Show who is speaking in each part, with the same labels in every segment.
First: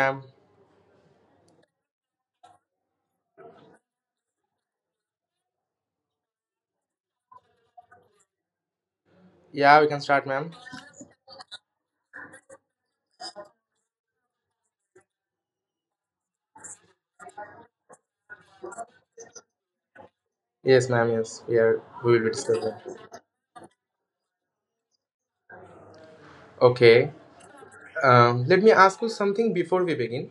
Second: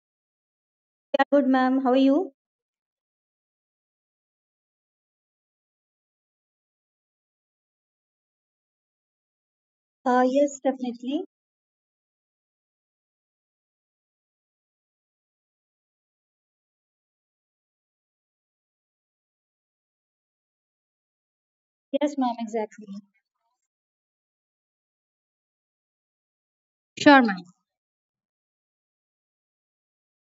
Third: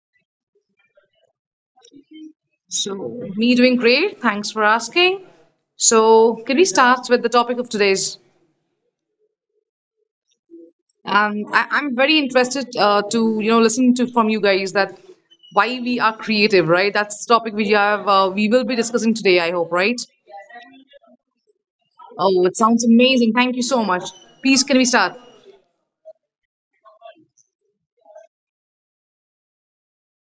Speaker 1: ma'am.
Speaker 2: Good, ma'am. How are you?
Speaker 3: So, me doing great. Thanks for asking. So, can we start with the topic of today's?
Speaker 1: Yeah, we can
Speaker 2: Uh,
Speaker 1: start, ma'am.
Speaker 2: yes, definitely.
Speaker 3: I'm very interested to listen to from you guys that why we are creative, right? That's the topic we have. We will be discussing today. I hope, right?
Speaker 1: Yes, ma'am. Yes, we are. We
Speaker 2: Yes,
Speaker 1: will be
Speaker 2: ma'am,
Speaker 3: Oh, it
Speaker 1: discussing.
Speaker 3: sounds
Speaker 2: exactly.
Speaker 3: amazing. Thank you so much. Please, can we start?
Speaker 1: Okay.
Speaker 2: Sure, ma'am.
Speaker 1: Let me ask you something before we begin.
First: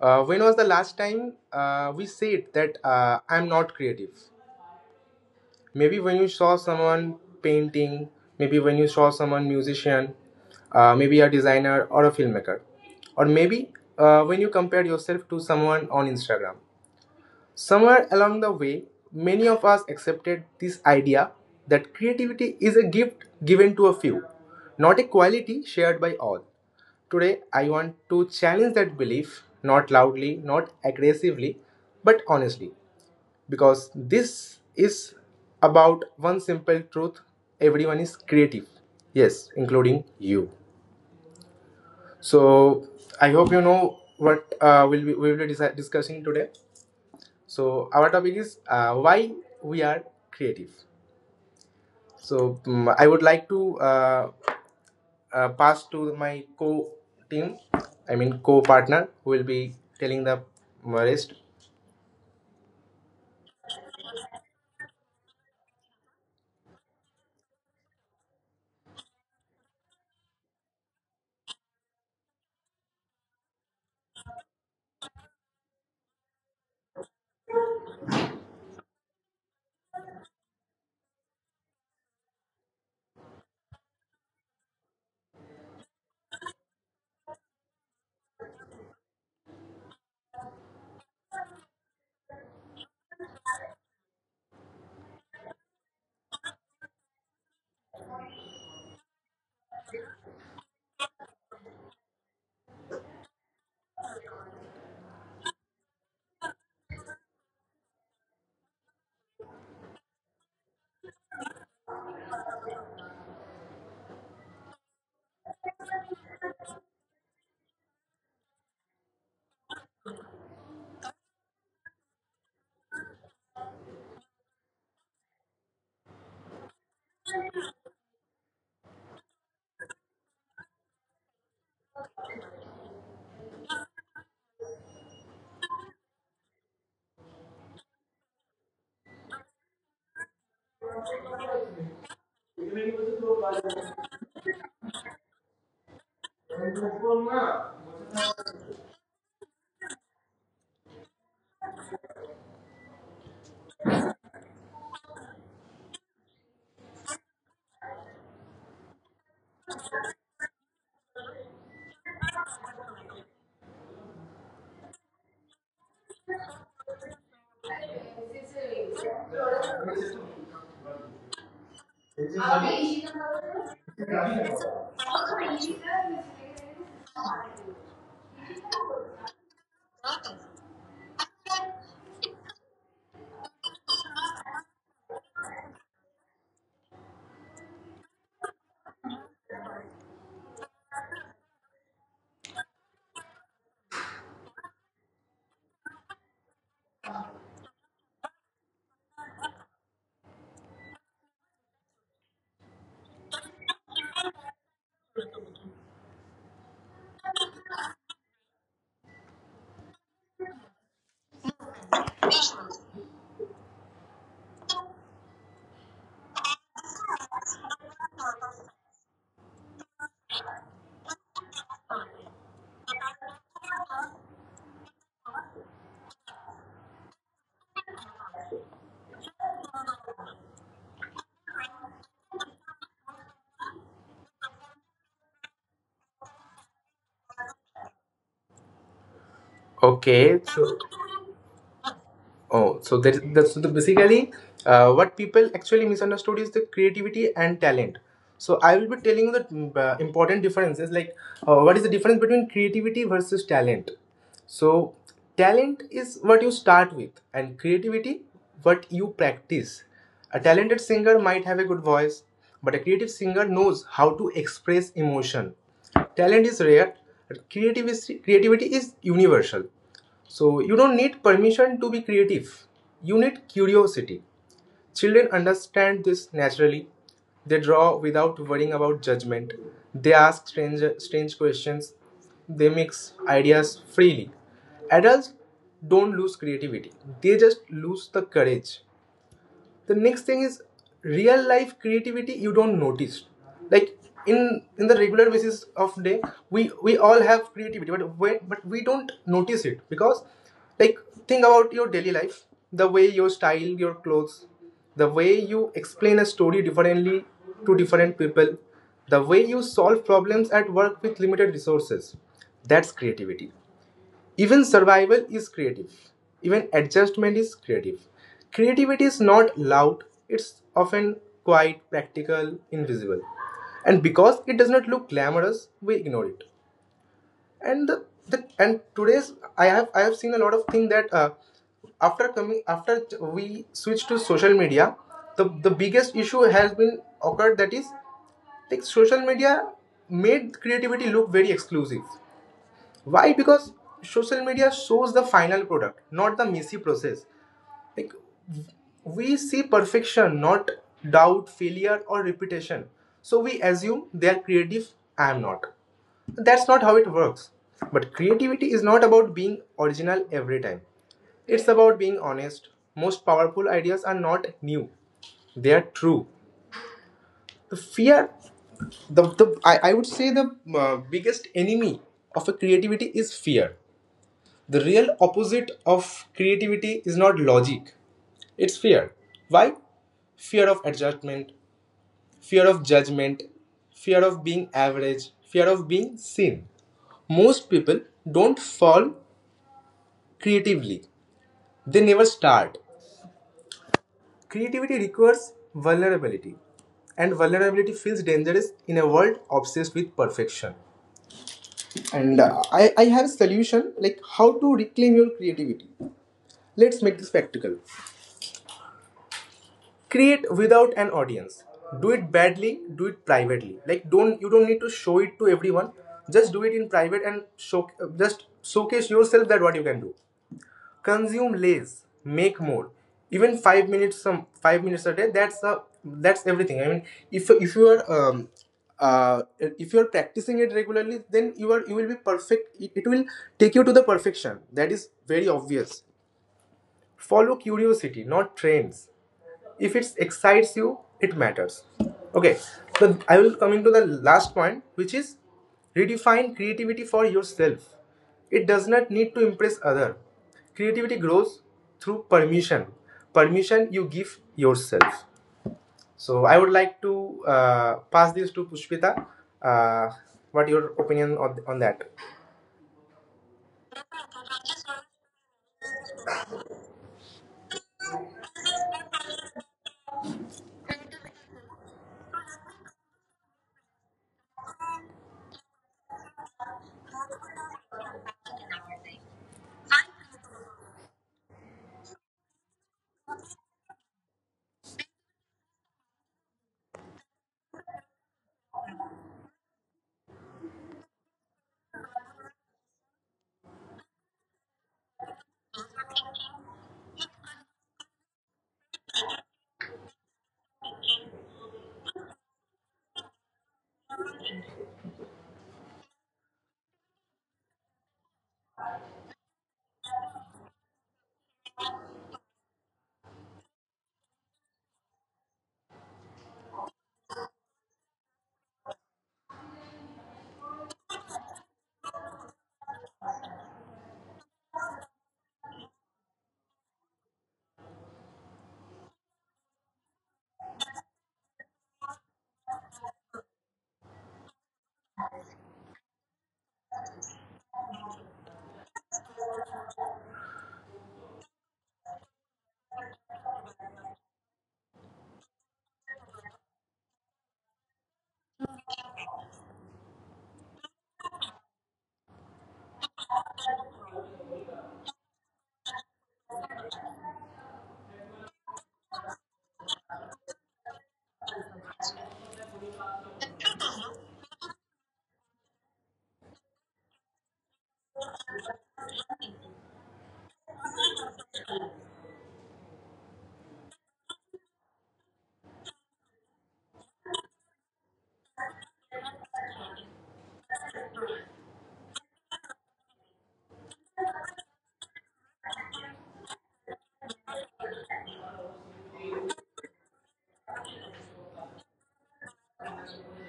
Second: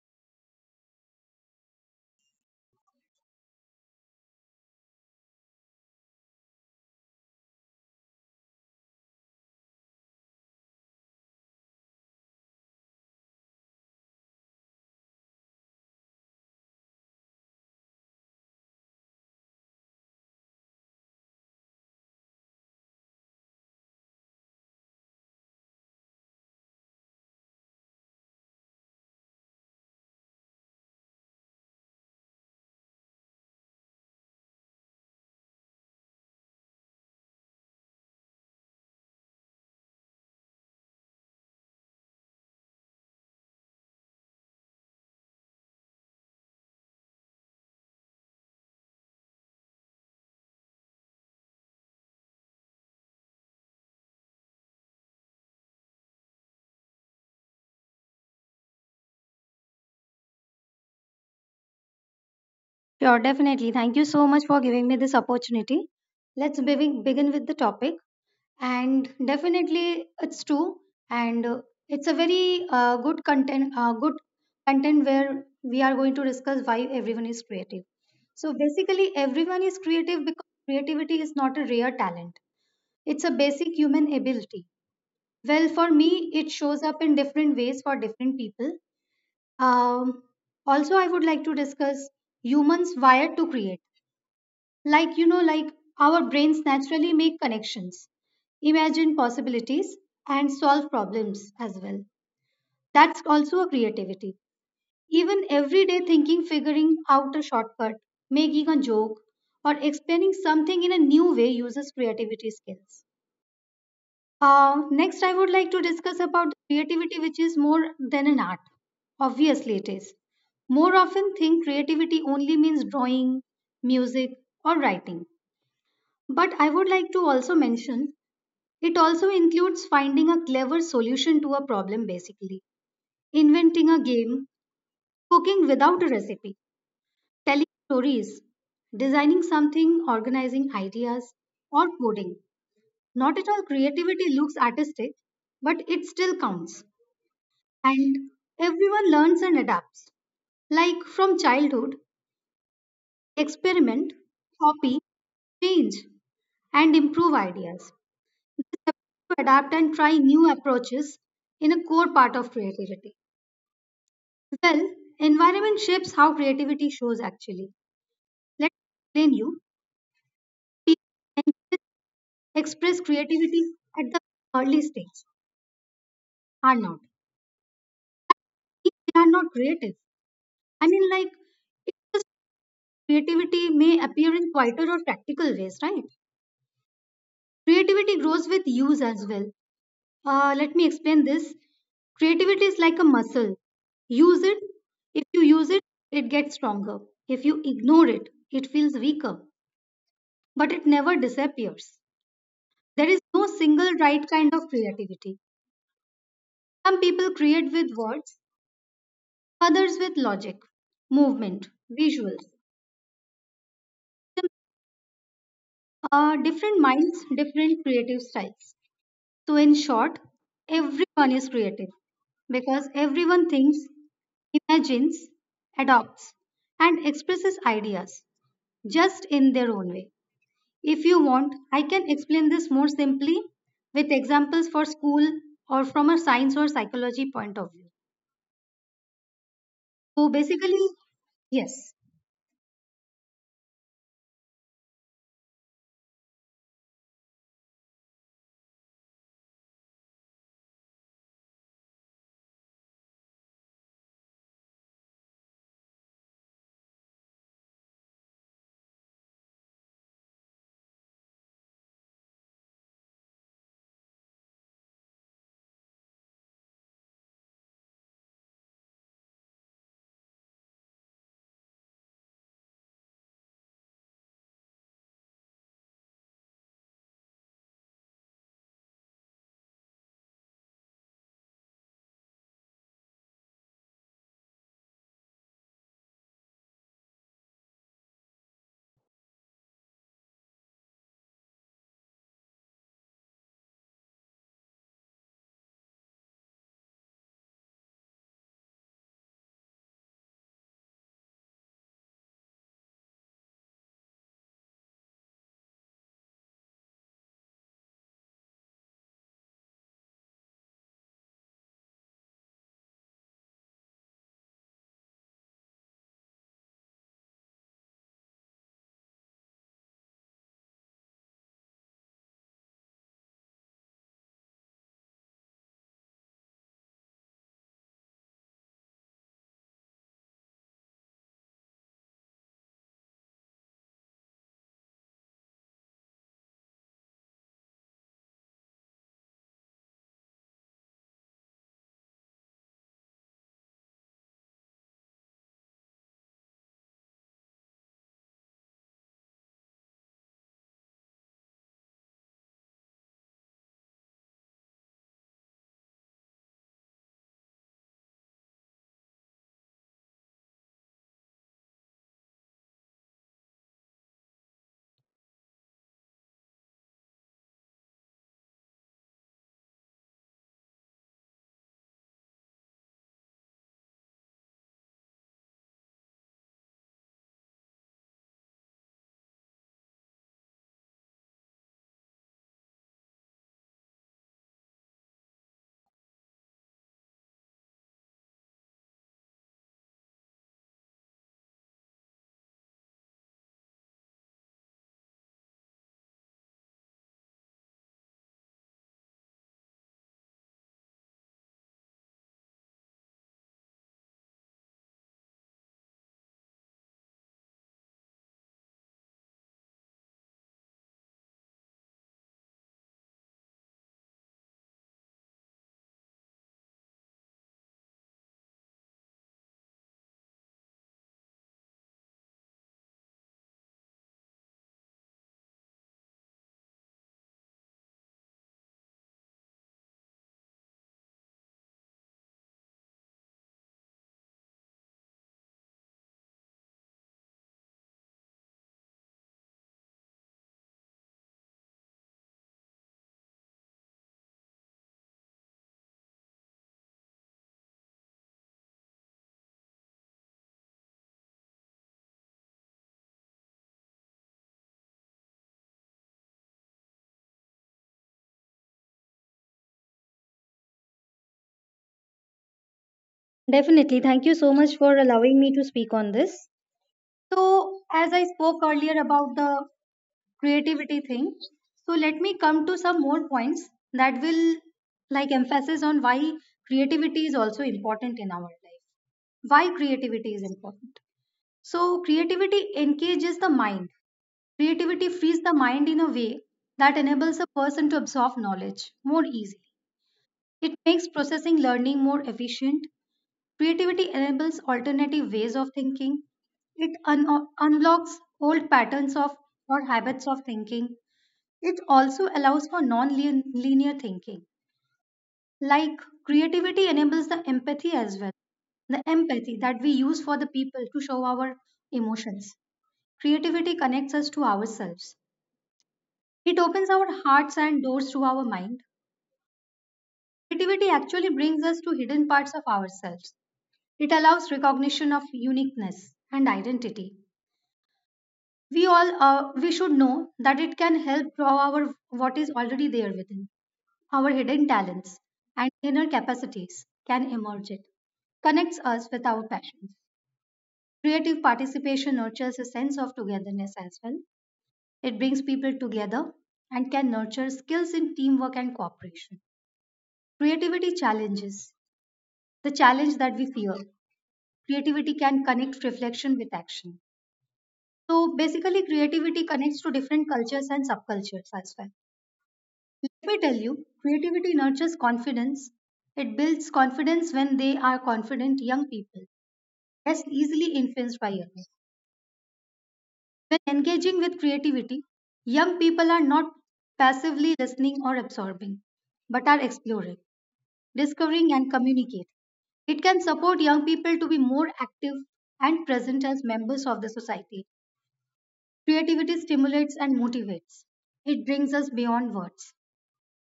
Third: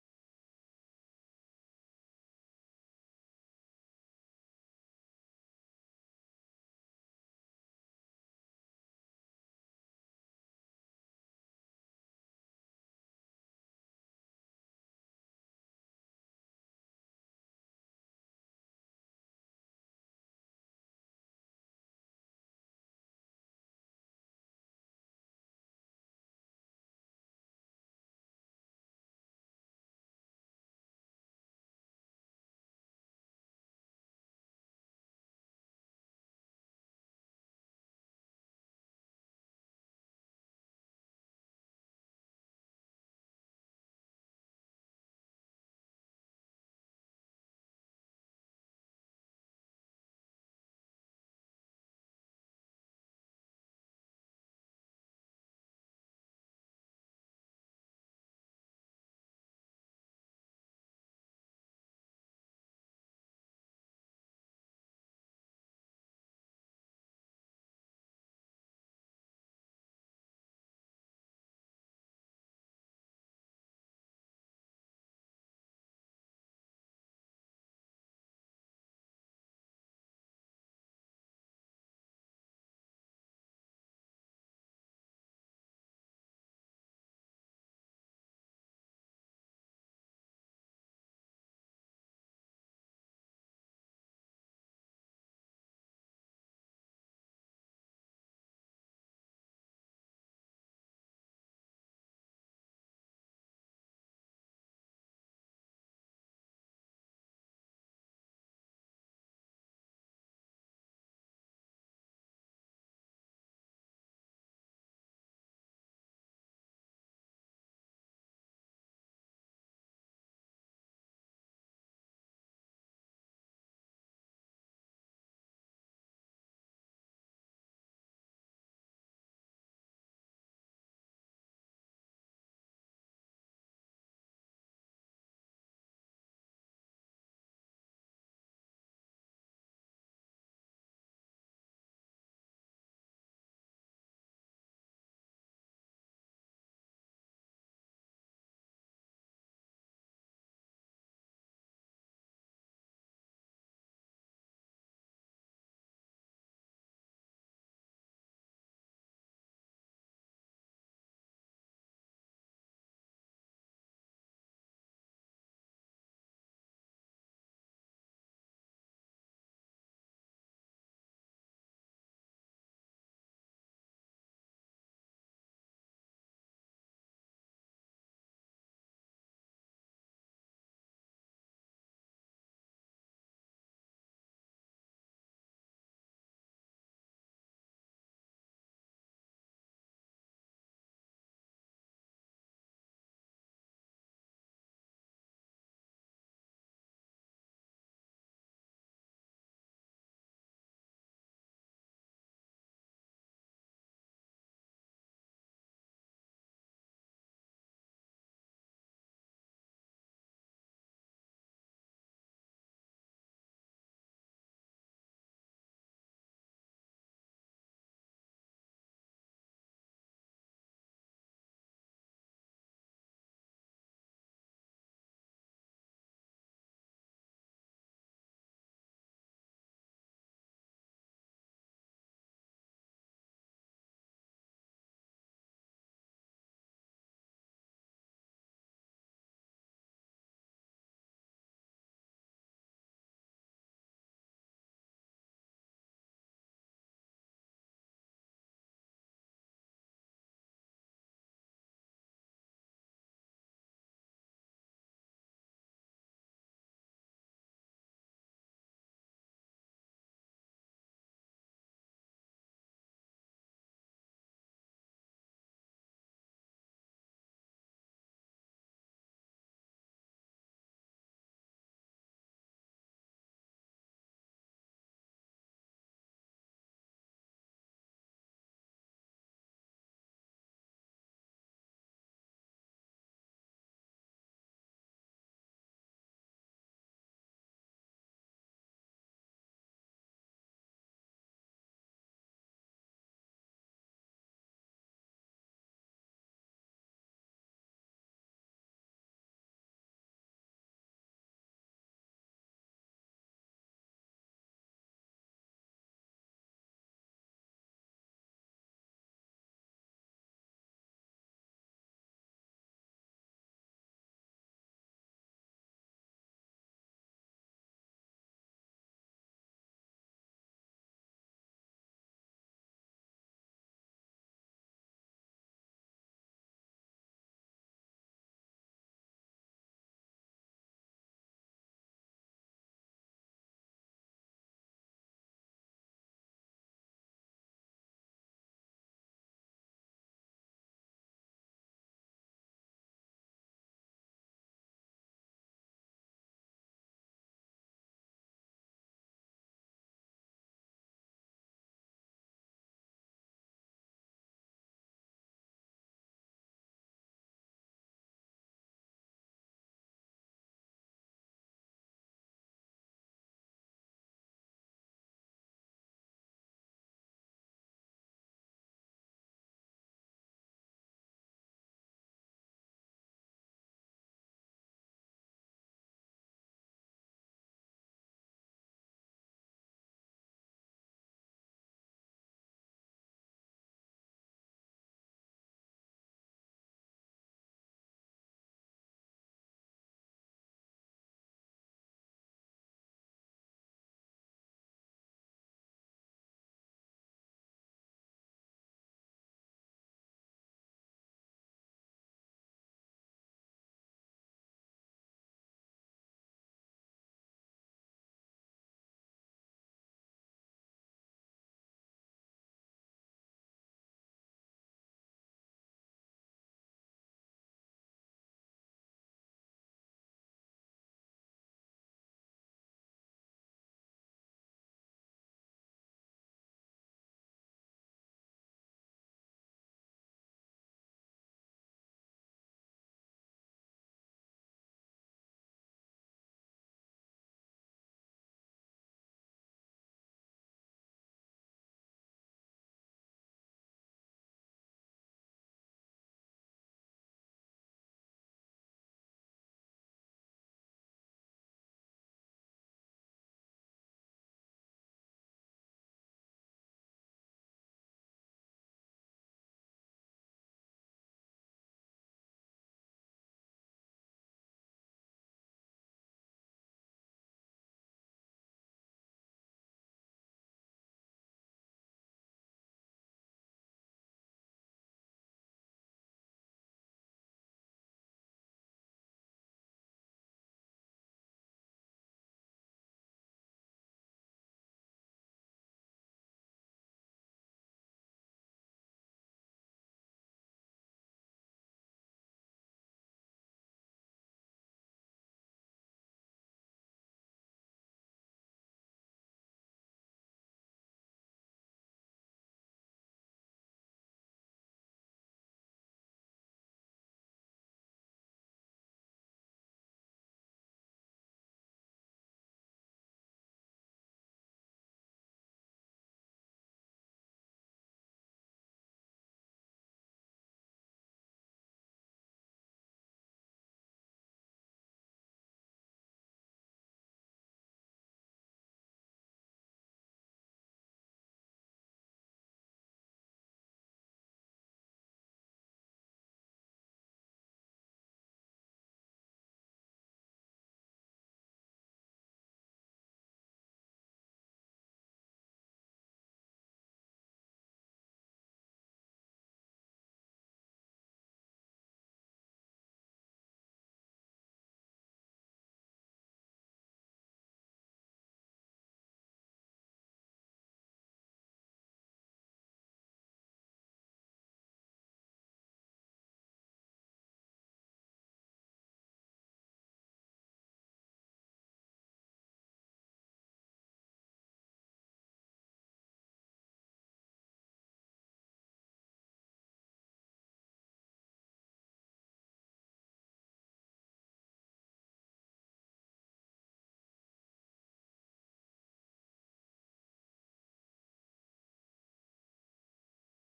Speaker 1: When was the last time we said that I'm not creative? Maybe when you saw someone painting, maybe when you saw someone musician, maybe a designer or a filmmaker, or maybe when you compared yourself to someone on Instagram. Somewhere along the way, many of us accepted this idea that creativity is a gift given to a few, not a quality shared by all. Today, I want to challenge that belief, not loudly, not aggressively, but honestly, because this is about one simple truth, everyone is creative. Yes, including you. So, I hope you know what we'll be, we will be disi- discussing today. So our topic is why we are creative. So I would like to pass to my co-team, I mean co-partner, who will be telling the rest.
Speaker 2: Sure, definitely. Thank you so much for giving me this opportunity. Let's begin with the topic. And definitely, it's true. And it's a very good content where we are going to discuss why everyone is creative. So basically, everyone is creative because creativity is not a rare talent. It's a basic human ability. Well, for me, it shows up in different ways for different people. Um, Also, I would like to discuss humans wired to create. Like, you know, like our brains naturally make connections, imagine possibilities, and solve problems as well. That's also a creativity. Even everyday thinking, figuring out a shortcut, making a joke, or explaining something in a new way uses creativity skills. Next, I would like to discuss about creativity, which is more than an art. Obviously, it is. More often think creativity only means drawing, music, or writing. But I would like to also mention it also includes finding a clever solution to a problem, basically, inventing a game, cooking without a recipe, telling stories, designing something, organizing ideas, or coding. Not at all creativity looks artistic, but it still counts. And everyone learns and adapts. Like from childhood, experiment, copy, change, and improve ideas. This ability to adapt and try new approaches in a core part of creativity. Well, environment shapes how creativity shows actually. Let me explain you. People can express creativity at the early stage are not. If they are not creative, I mean like it's just creativity may appear in quieter or practical ways, right? Creativity grows with use as well. Let me explain this. Creativity is like a muscle. Use it. If you use it, it gets stronger. If you ignore it, it feels weaker, but it never disappears. There is no single right kind of creativity. Some people create with words, others with logic, movement, visuals. Different minds, different creative styles. So, in short, everyone is creative because everyone thinks imagines, adopts, and expresses ideas just in their own way. If you want, I can explain this more simply with examples for school or from a science or psychology point of view. So
Speaker 1: Okay. So,
Speaker 2: basically, yes.
Speaker 1: oh, so there, that's, so basically what people actually misunderstood is the creativity and talent. So I will be telling you the important differences, like what is the difference between creativity versus talent. So talent is what you start with, and creativity what you practice. A talented singer might have a good voice, but a creative singer knows how to express emotion. Talent is rare, but creativity is universal. So you don't need permission to be creative. You need curiosity. Children understand this naturally. They draw without worrying about judgment. They ask strange questions. They mix ideas freely. Adults don't lose creativity. They just lose the courage. The next thing is real life creativity you don't notice, like in the regular basis of day, we all have creativity, but we don't notice it because, like, think about your daily life, the way your style your clothes, the way you explain a story differently to different people, the way you solve problems at work with limited resources. That's creativity. Even survival is creative. Even adjustment is creative. Creativity is not loud, it's often quiet, practical, invisible. And because it does not look glamorous, we ignore it. And the and today's, I have seen a lot of thing that after we switch to social media, the biggest issue has been occurred, that is, like, social media made creativity look very exclusive. Why? Because social media shows the final product, not the messy process. Like, we see perfection, not doubt, failure, or repetition. So we assume they are creative. I am not. That's not how it works. But creativity is not about being original every time. It's about being honest. Most powerful ideas are not new, they are true. The fear, the I would say the biggest enemy of a creativity is fear. The real opposite of creativity is not logic, it's fear. Why? Fear of adjustment, fear of judgment, fear of being average, fear of being seen. Most people don't fall creatively, they never start. Creativity requires vulnerability, and vulnerability feels dangerous in a world obsessed with perfection. And I have a solution, like how to reclaim your creativity. Let's make this practical. Create without an audience, do it badly, do it privately, like, don't, you don't need to show it to everyone, just do it in private and show, just showcase yourself that what you can do. Consume less, make more. Even 5 minutes a day, that's a, that's everything. I mean, if if you are practicing it regularly, then you are, you will be perfect, it will take you to the perfection, that is very obvious. Follow curiosity, not trends. If it excites you, it matters. Okay. So I will coming to the last point, which is redefine creativity for yourself. It does not need to impress other. Creativity grows through permission, permission you give yourself. So I would like to pass this to Pushpita. uh, what your opinion on that?
Speaker 2: Definitely, thank you so much for allowing me to speak on this. So, as I spoke earlier about the creativity thing, so let me come to some more points that will like emphasis on why creativity is also important in our life. Why creativity is important, so creativity engages the mind. Creativity frees the mind in a way that enables a person to absorb knowledge more easily. It makes processing learning more efficient. Creativity enables alternative ways of thinking. It unlocks old patterns of or habits of thinking. It also allows for non-linear thinking. Like creativity enables the empathy as well. The empathy that we use for the people to show our emotions. Creativity connects us to ourselves. It opens our hearts and doors to our mind. Creativity actually brings us to hidden parts of ourselves. It allows recognition of uniqueness and identity. We all we should know that it can help draw our what is already there within. Our hidden talents and inner capacities can emerge. It connects us with our passions. Creative participation nurtures a sense of togetherness as well. It brings people together and can nurture skills in teamwork and cooperation. Creativity challenges the challenge that we fear. Creativity can connect reflection with action. So basically, creativity connects to different cultures and subcultures as well. Let me tell you, creativity nurtures confidence. It builds confidence when they are confident young people, less easily influenced by others. When engaging with creativity, young people are not passively listening or absorbing, but are exploring, discovering, and communicating. It can support young people to be more active and present as members of the society. Creativity stimulates and motivates. It brings us beyond words.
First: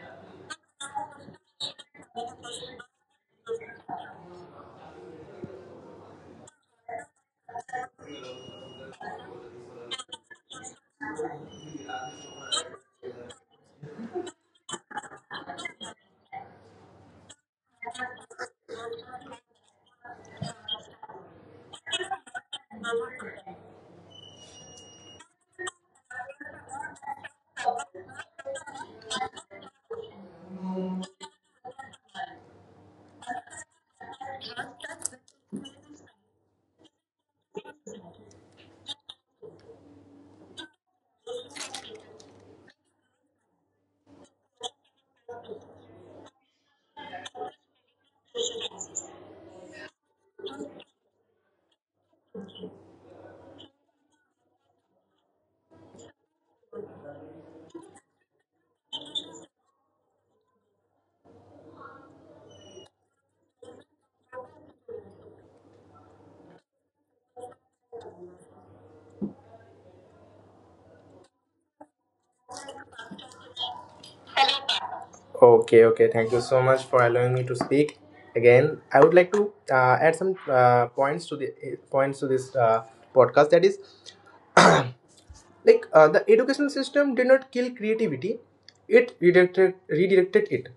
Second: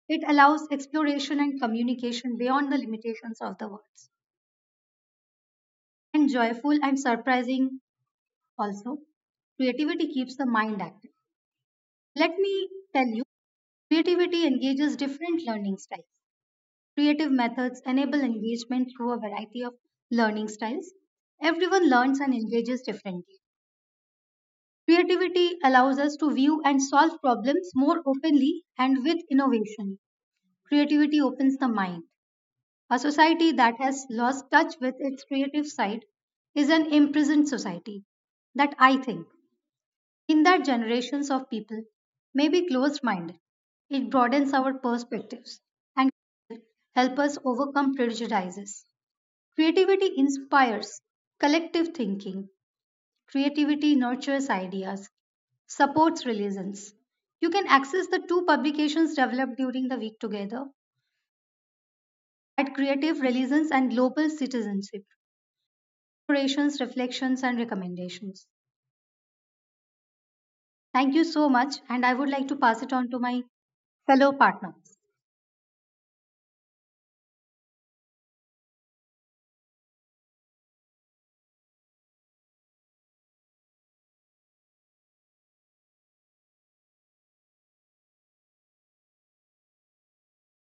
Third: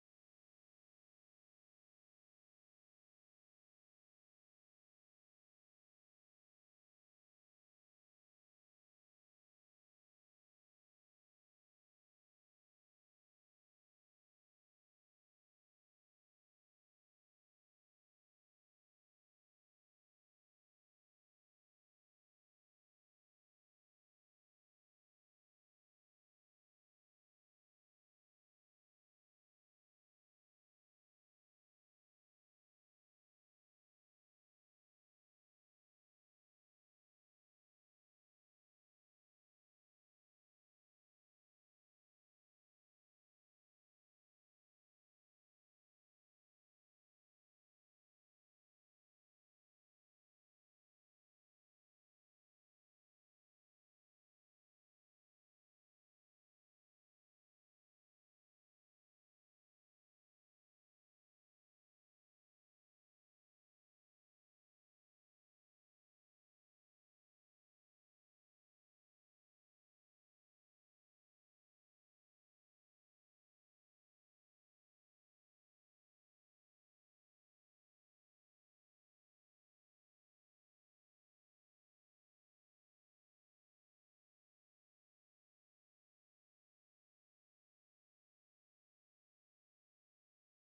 Speaker 2: It allows exploration and communication beyond the limitations of the words. And joyful and surprising also, creativity keeps the mind active. Let me tell you, creativity engages different learning styles. Creative methods enable engagement through a variety of learning styles. Everyone learns and engages differently. Creativity allows us to view and solve problems more openly and with innovation. Creativity opens the mind. A society that has lost touch with its creative side is an imprisoned society that I think in that generations of people may be closed minded. It broadens our perspectives and help us overcome prejudices. Creativity inspires collective thinking. Creativity nurtures ideas, supports religions. You can access the two publications developed during the week together at Creative Religions and Global Citizenship, Inspirations, Reflections, and Recommendations. Thank you so much, and I would like to pass it on to my fellow partners.
Speaker 1: Okay, okay. Thank you so much for allowing me to speak again. I would like to add some points to this podcast. That is, like, the education system did not kill creativity; it redirected it.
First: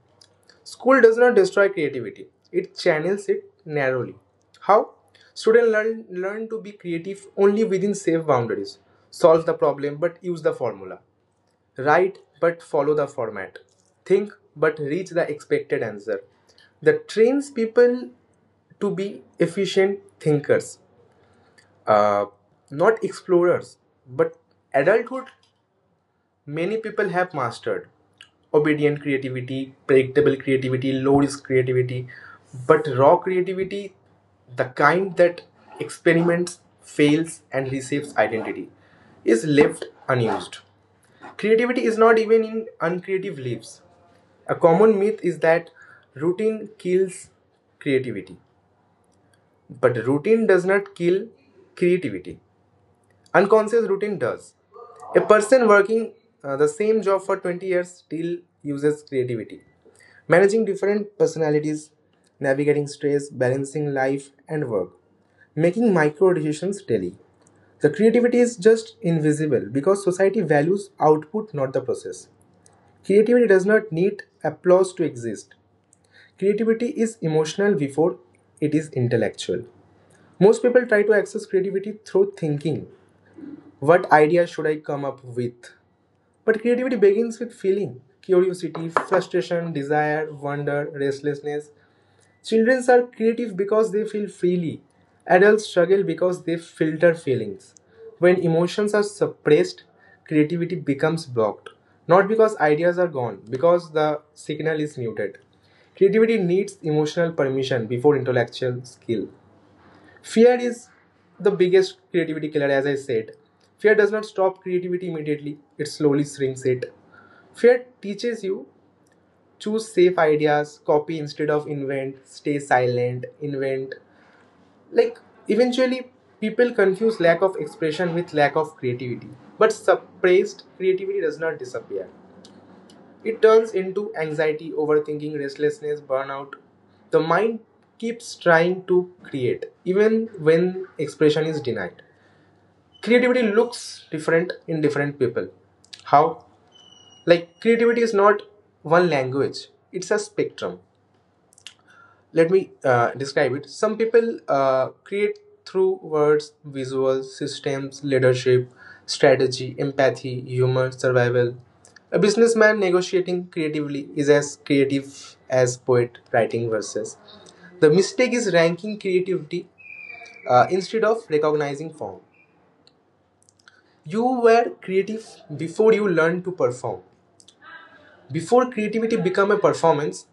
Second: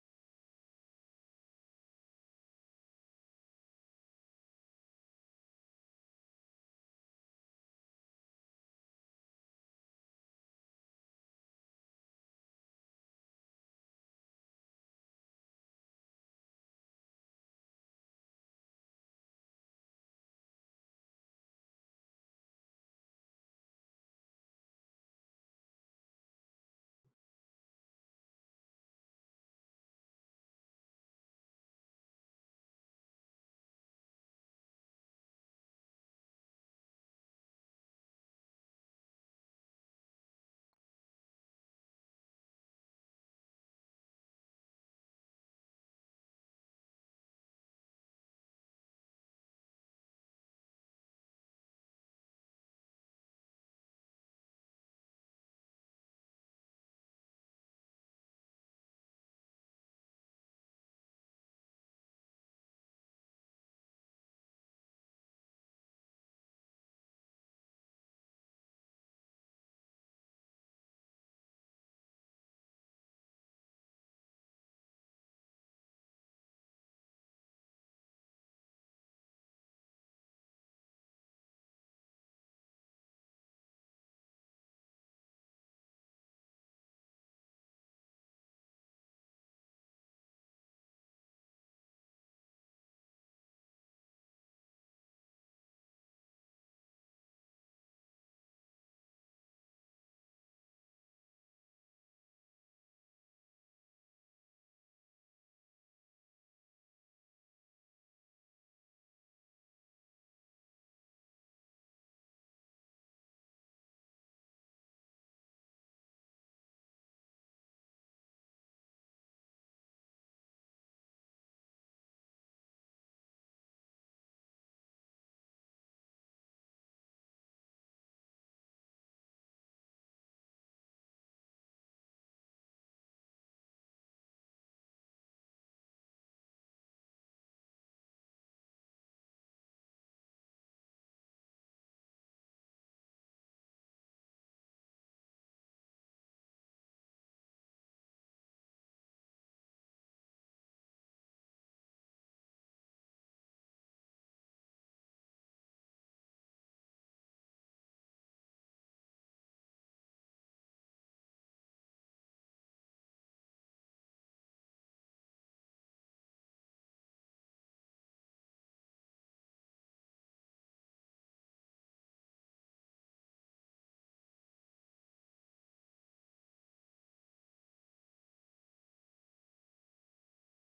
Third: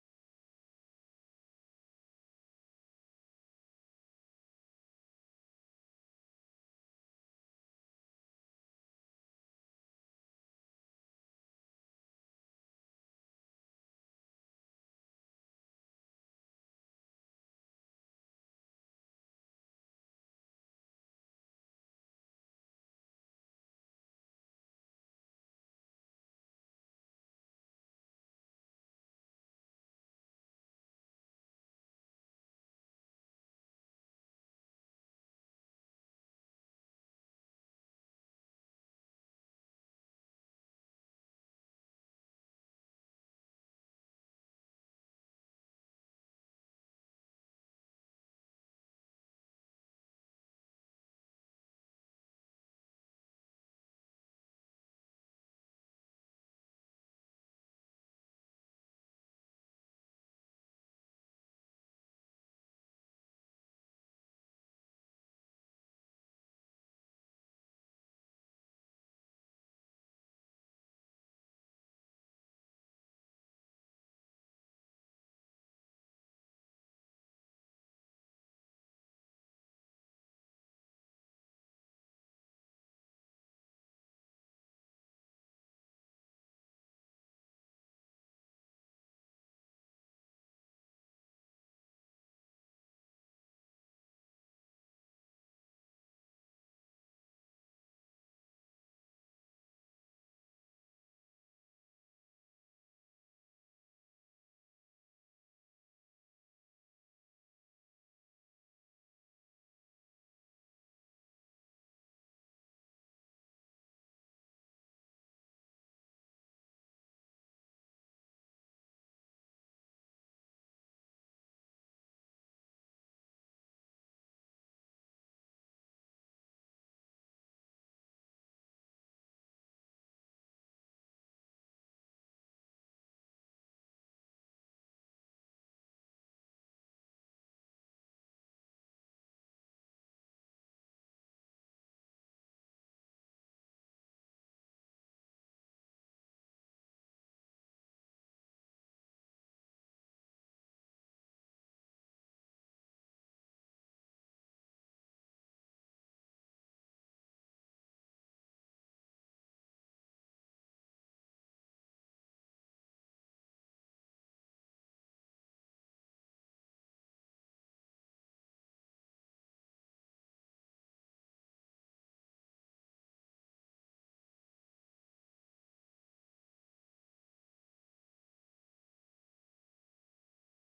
Speaker 1: School does not destroy creativity, it channels it narrowly. How? Students learn to be creative only within safe boundaries. Solve the problem but use the formula. Write but follow the format. Think but reach the expected answer. That trains people to be efficient thinkers, uh, not explorers. But adulthood, many people have mastered obedient creativity, predictable creativity, low risk creativity, but raw creativity, the kind that experiments, fails, and receives identity, is left unused. Creativity is not even in uncreative leaves. A common myth is that routine kills creativity, but routine does not kill creativity. Unconscious routine does. A person working the same job for 20 years still uses creativity. Managing different personalities, navigating stress, balancing life and work, making micro decisions daily. The creativity is just invisible because society values output, not the process. Creativity does not need applause to exist. Creativity is emotional before it is intellectual. Most people try to access creativity through thinking, what idea should I come up with? But creativity begins with feeling curiosity, frustration, desire, wonder, restlessness. Children are creative because they feel freely. Adults struggle because they filter feelings. When emotions are suppressed, creativity becomes blocked. Not because ideas are gone, because the signal is muted. Creativity needs emotional permission before intellectual skill. Fear is the biggest creativity killer, as I said. Fear does not stop creativity immediately, it slowly shrinks it. Fear teaches you, choose safe ideas, copy instead of invent, stay silent, invent. Like, eventually, people confuse lack of expression with lack of creativity. But suppressed creativity does not disappear. It turns into anxiety, overthinking, restlessness, burnout. The mind keeps trying to create, even when expression is denied. Creativity looks different in different people. How? Like, creativity is not one language, it's a spectrum. Let me describe it. Some people create through words, visuals, systems, leadership, strategy, empathy, humor, survival. A businessman negotiating creatively is as creative as poet writing verses. The mistake is ranking creativity instead of recognizing form. You were creative before you learned to perform. Before creativity became a performance,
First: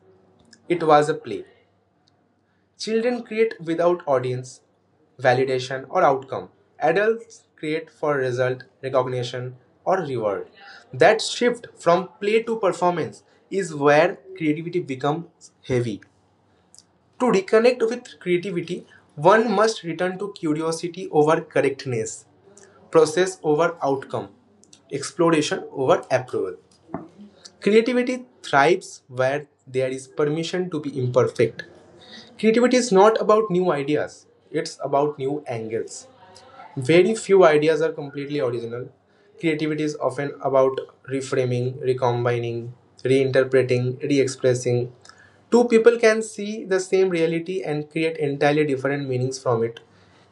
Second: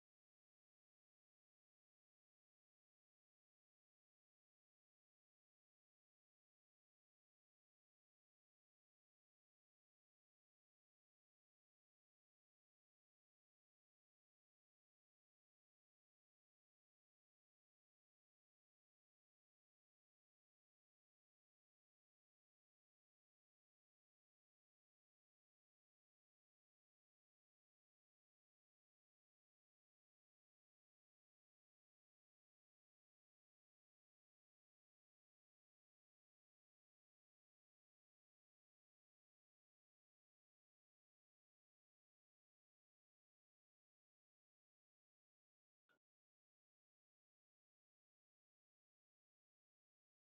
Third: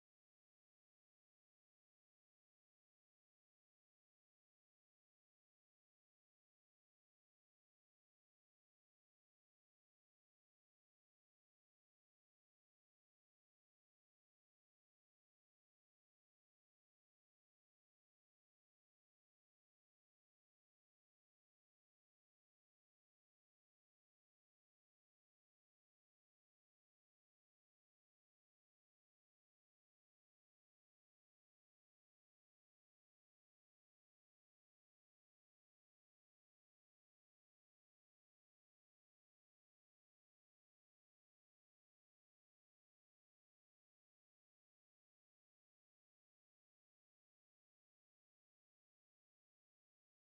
Speaker 1: it was a play. Children create without audience, validation, or outcome. Adults create for result, recognition, or reward. That shift from play to performance is where creativity becomes heavy. To reconnect with creativity, one must return to curiosity over correctness, process over outcome, exploration over approval. Creativity thrives where there is permission to be imperfect. Creativity is not about new ideas, it's about new angles. Very few ideas are completely original. Creativity is often about reframing, recombining, reinterpreting, re expressing. Two people can see the same reality and create entirely different meanings from it.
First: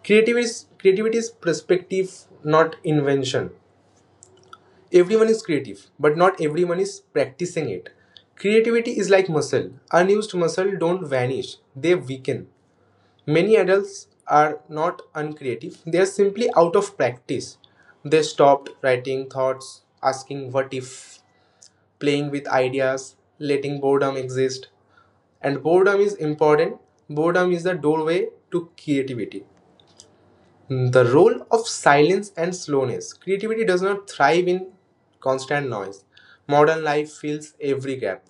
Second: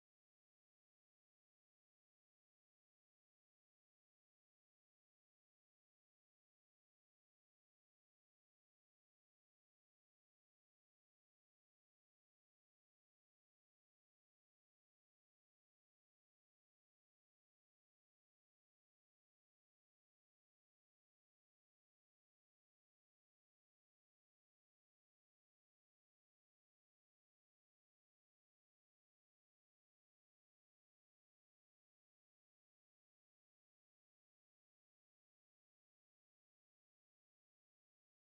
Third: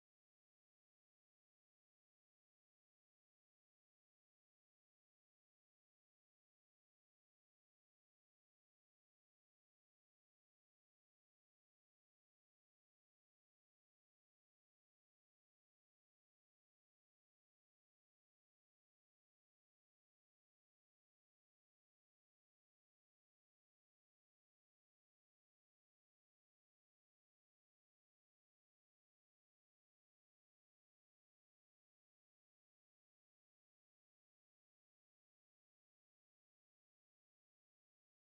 Speaker 1: Creativity is perspective, not invention. Everyone is creative, but not everyone is practicing it. Creativity is like muscle. Unused muscle don't vanish, they weaken. Many adults are not uncreative, they are simply out of practice. They stopped writing thoughts, asking what if, playing with ideas, letting boredom exist. And boredom is important, boredom is the doorway to creativity. The role of silence and slowness. Creativity does not thrive in constant noise. Modern life fills every gap,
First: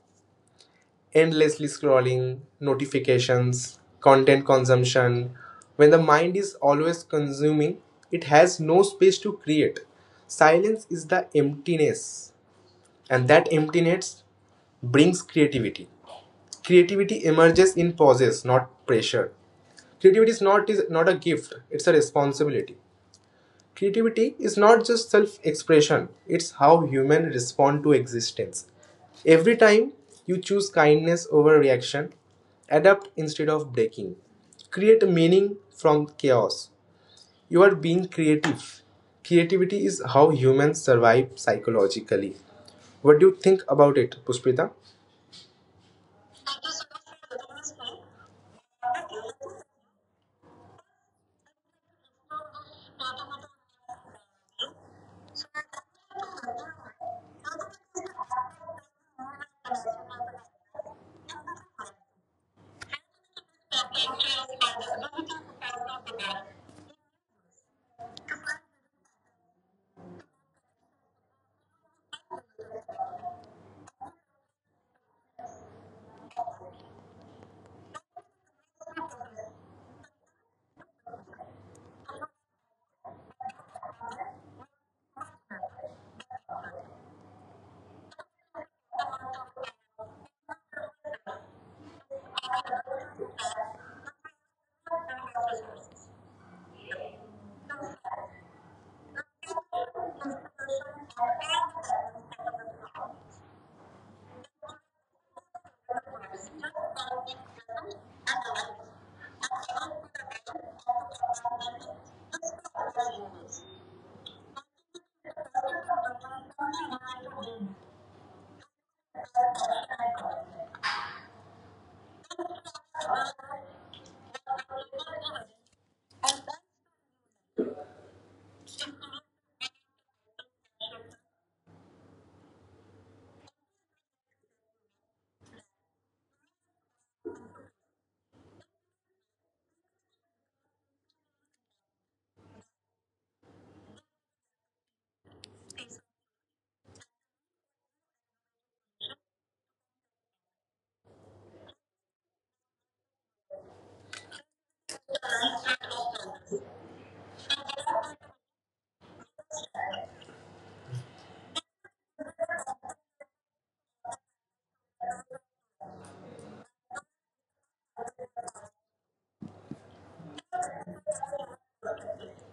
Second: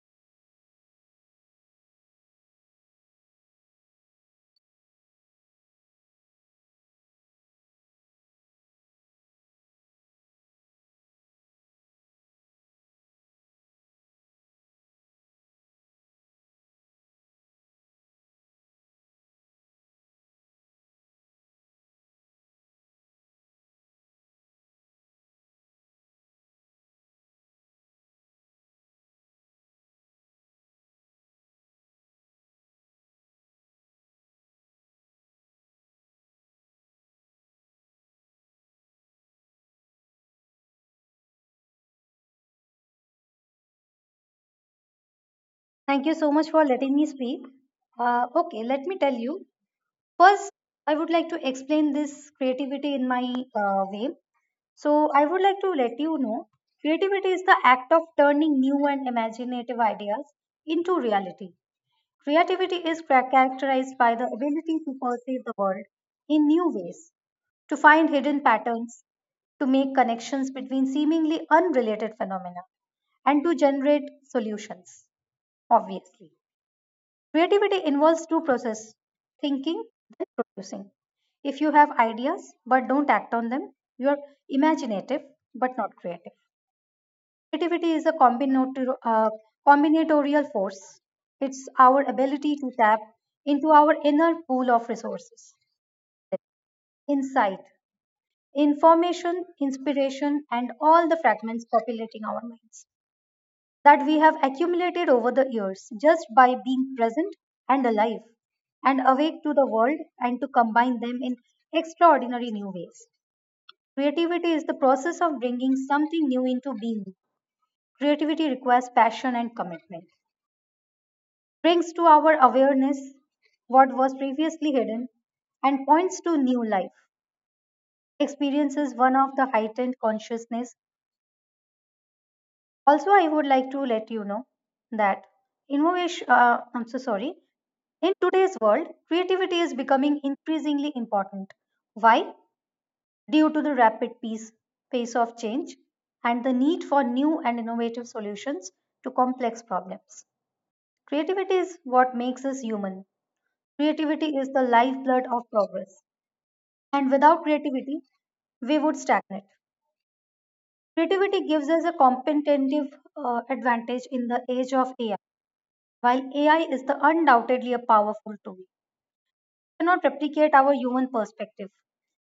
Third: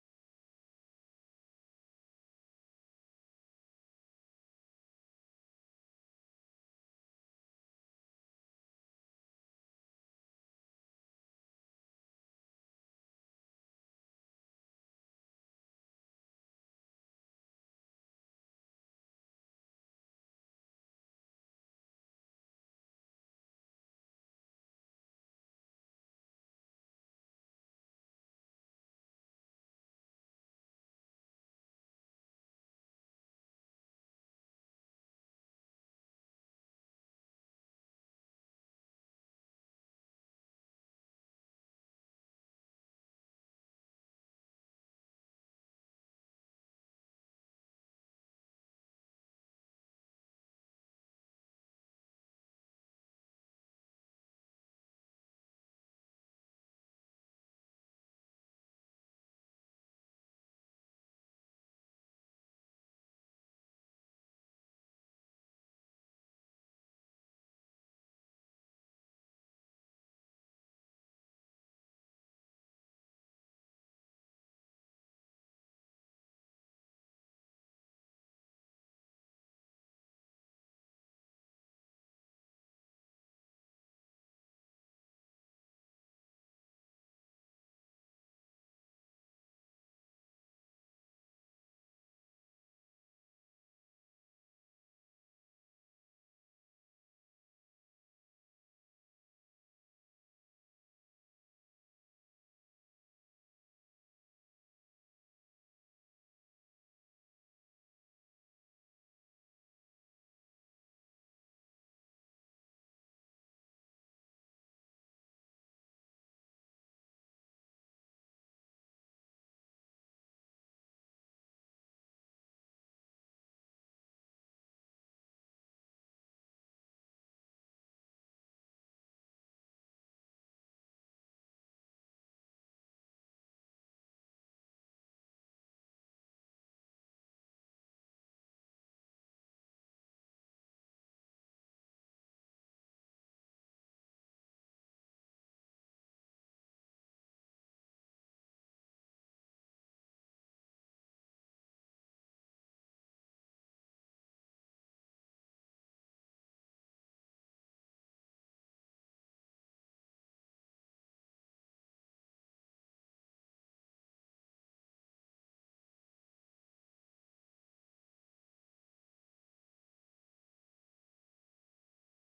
Speaker 1: endlessly scrolling, notifications, content consumption. When the mind is always consuming, it has no space to create. Silence is the emptiness, and that emptiness brings creativity. Creativity emerges in pauses, not pressure. Creativity is, not, is not a gift, it's a responsibility. Creativity is not just self expression, it's how humans respond to existence. Every time you choose kindness over reaction, adapt instead of breaking, create meaning from chaos. You are being creative. Creativity is how humans survive psychologically. What do you think about it, Pushpita?
Speaker 2: Thank you so much for letting me speak. Okay, let me tell you first, I would like to explain this creativity in my way. So, I would like to let you know creativity is the act of turning new and imaginative ideas into reality. Creativity is characterized by the ability to perceive the world in new ways, to find hidden patterns, to make connections between seemingly unrelated phenomena, and to generate solutions, obviously. Creativity involves two processes thinking, and producing. If you have ideas but don't act on them, you are imaginative but not creative. Creativity is a combinatorial force, it's our ability to tap into our inner pool of resources, insight, information, inspiration, and all the fragments populating our minds that we have accumulated over the years just by being present and alive and awake to the world and to combine them in extraordinary new ways. Creativity is the process of bringing something new into being. Creativity requires passion and commitment, brings to our awareness what was previously hidden, and points to new life. Experiences one of the heightened consciousness. Also, I would like to let you know that innovation, I'm so sorry, In today's world, creativity is becoming increasingly important. Why? Due to the pace of change and the need for new and innovative solutions to complex problems. Creativity is what makes us human. Creativity is the lifeblood of progress. And without creativity, we would stagnate. Creativity gives us a competitive advantage in the age of AI. While AI is the undoubtedly a powerful tool, cannot replicate our human perspective,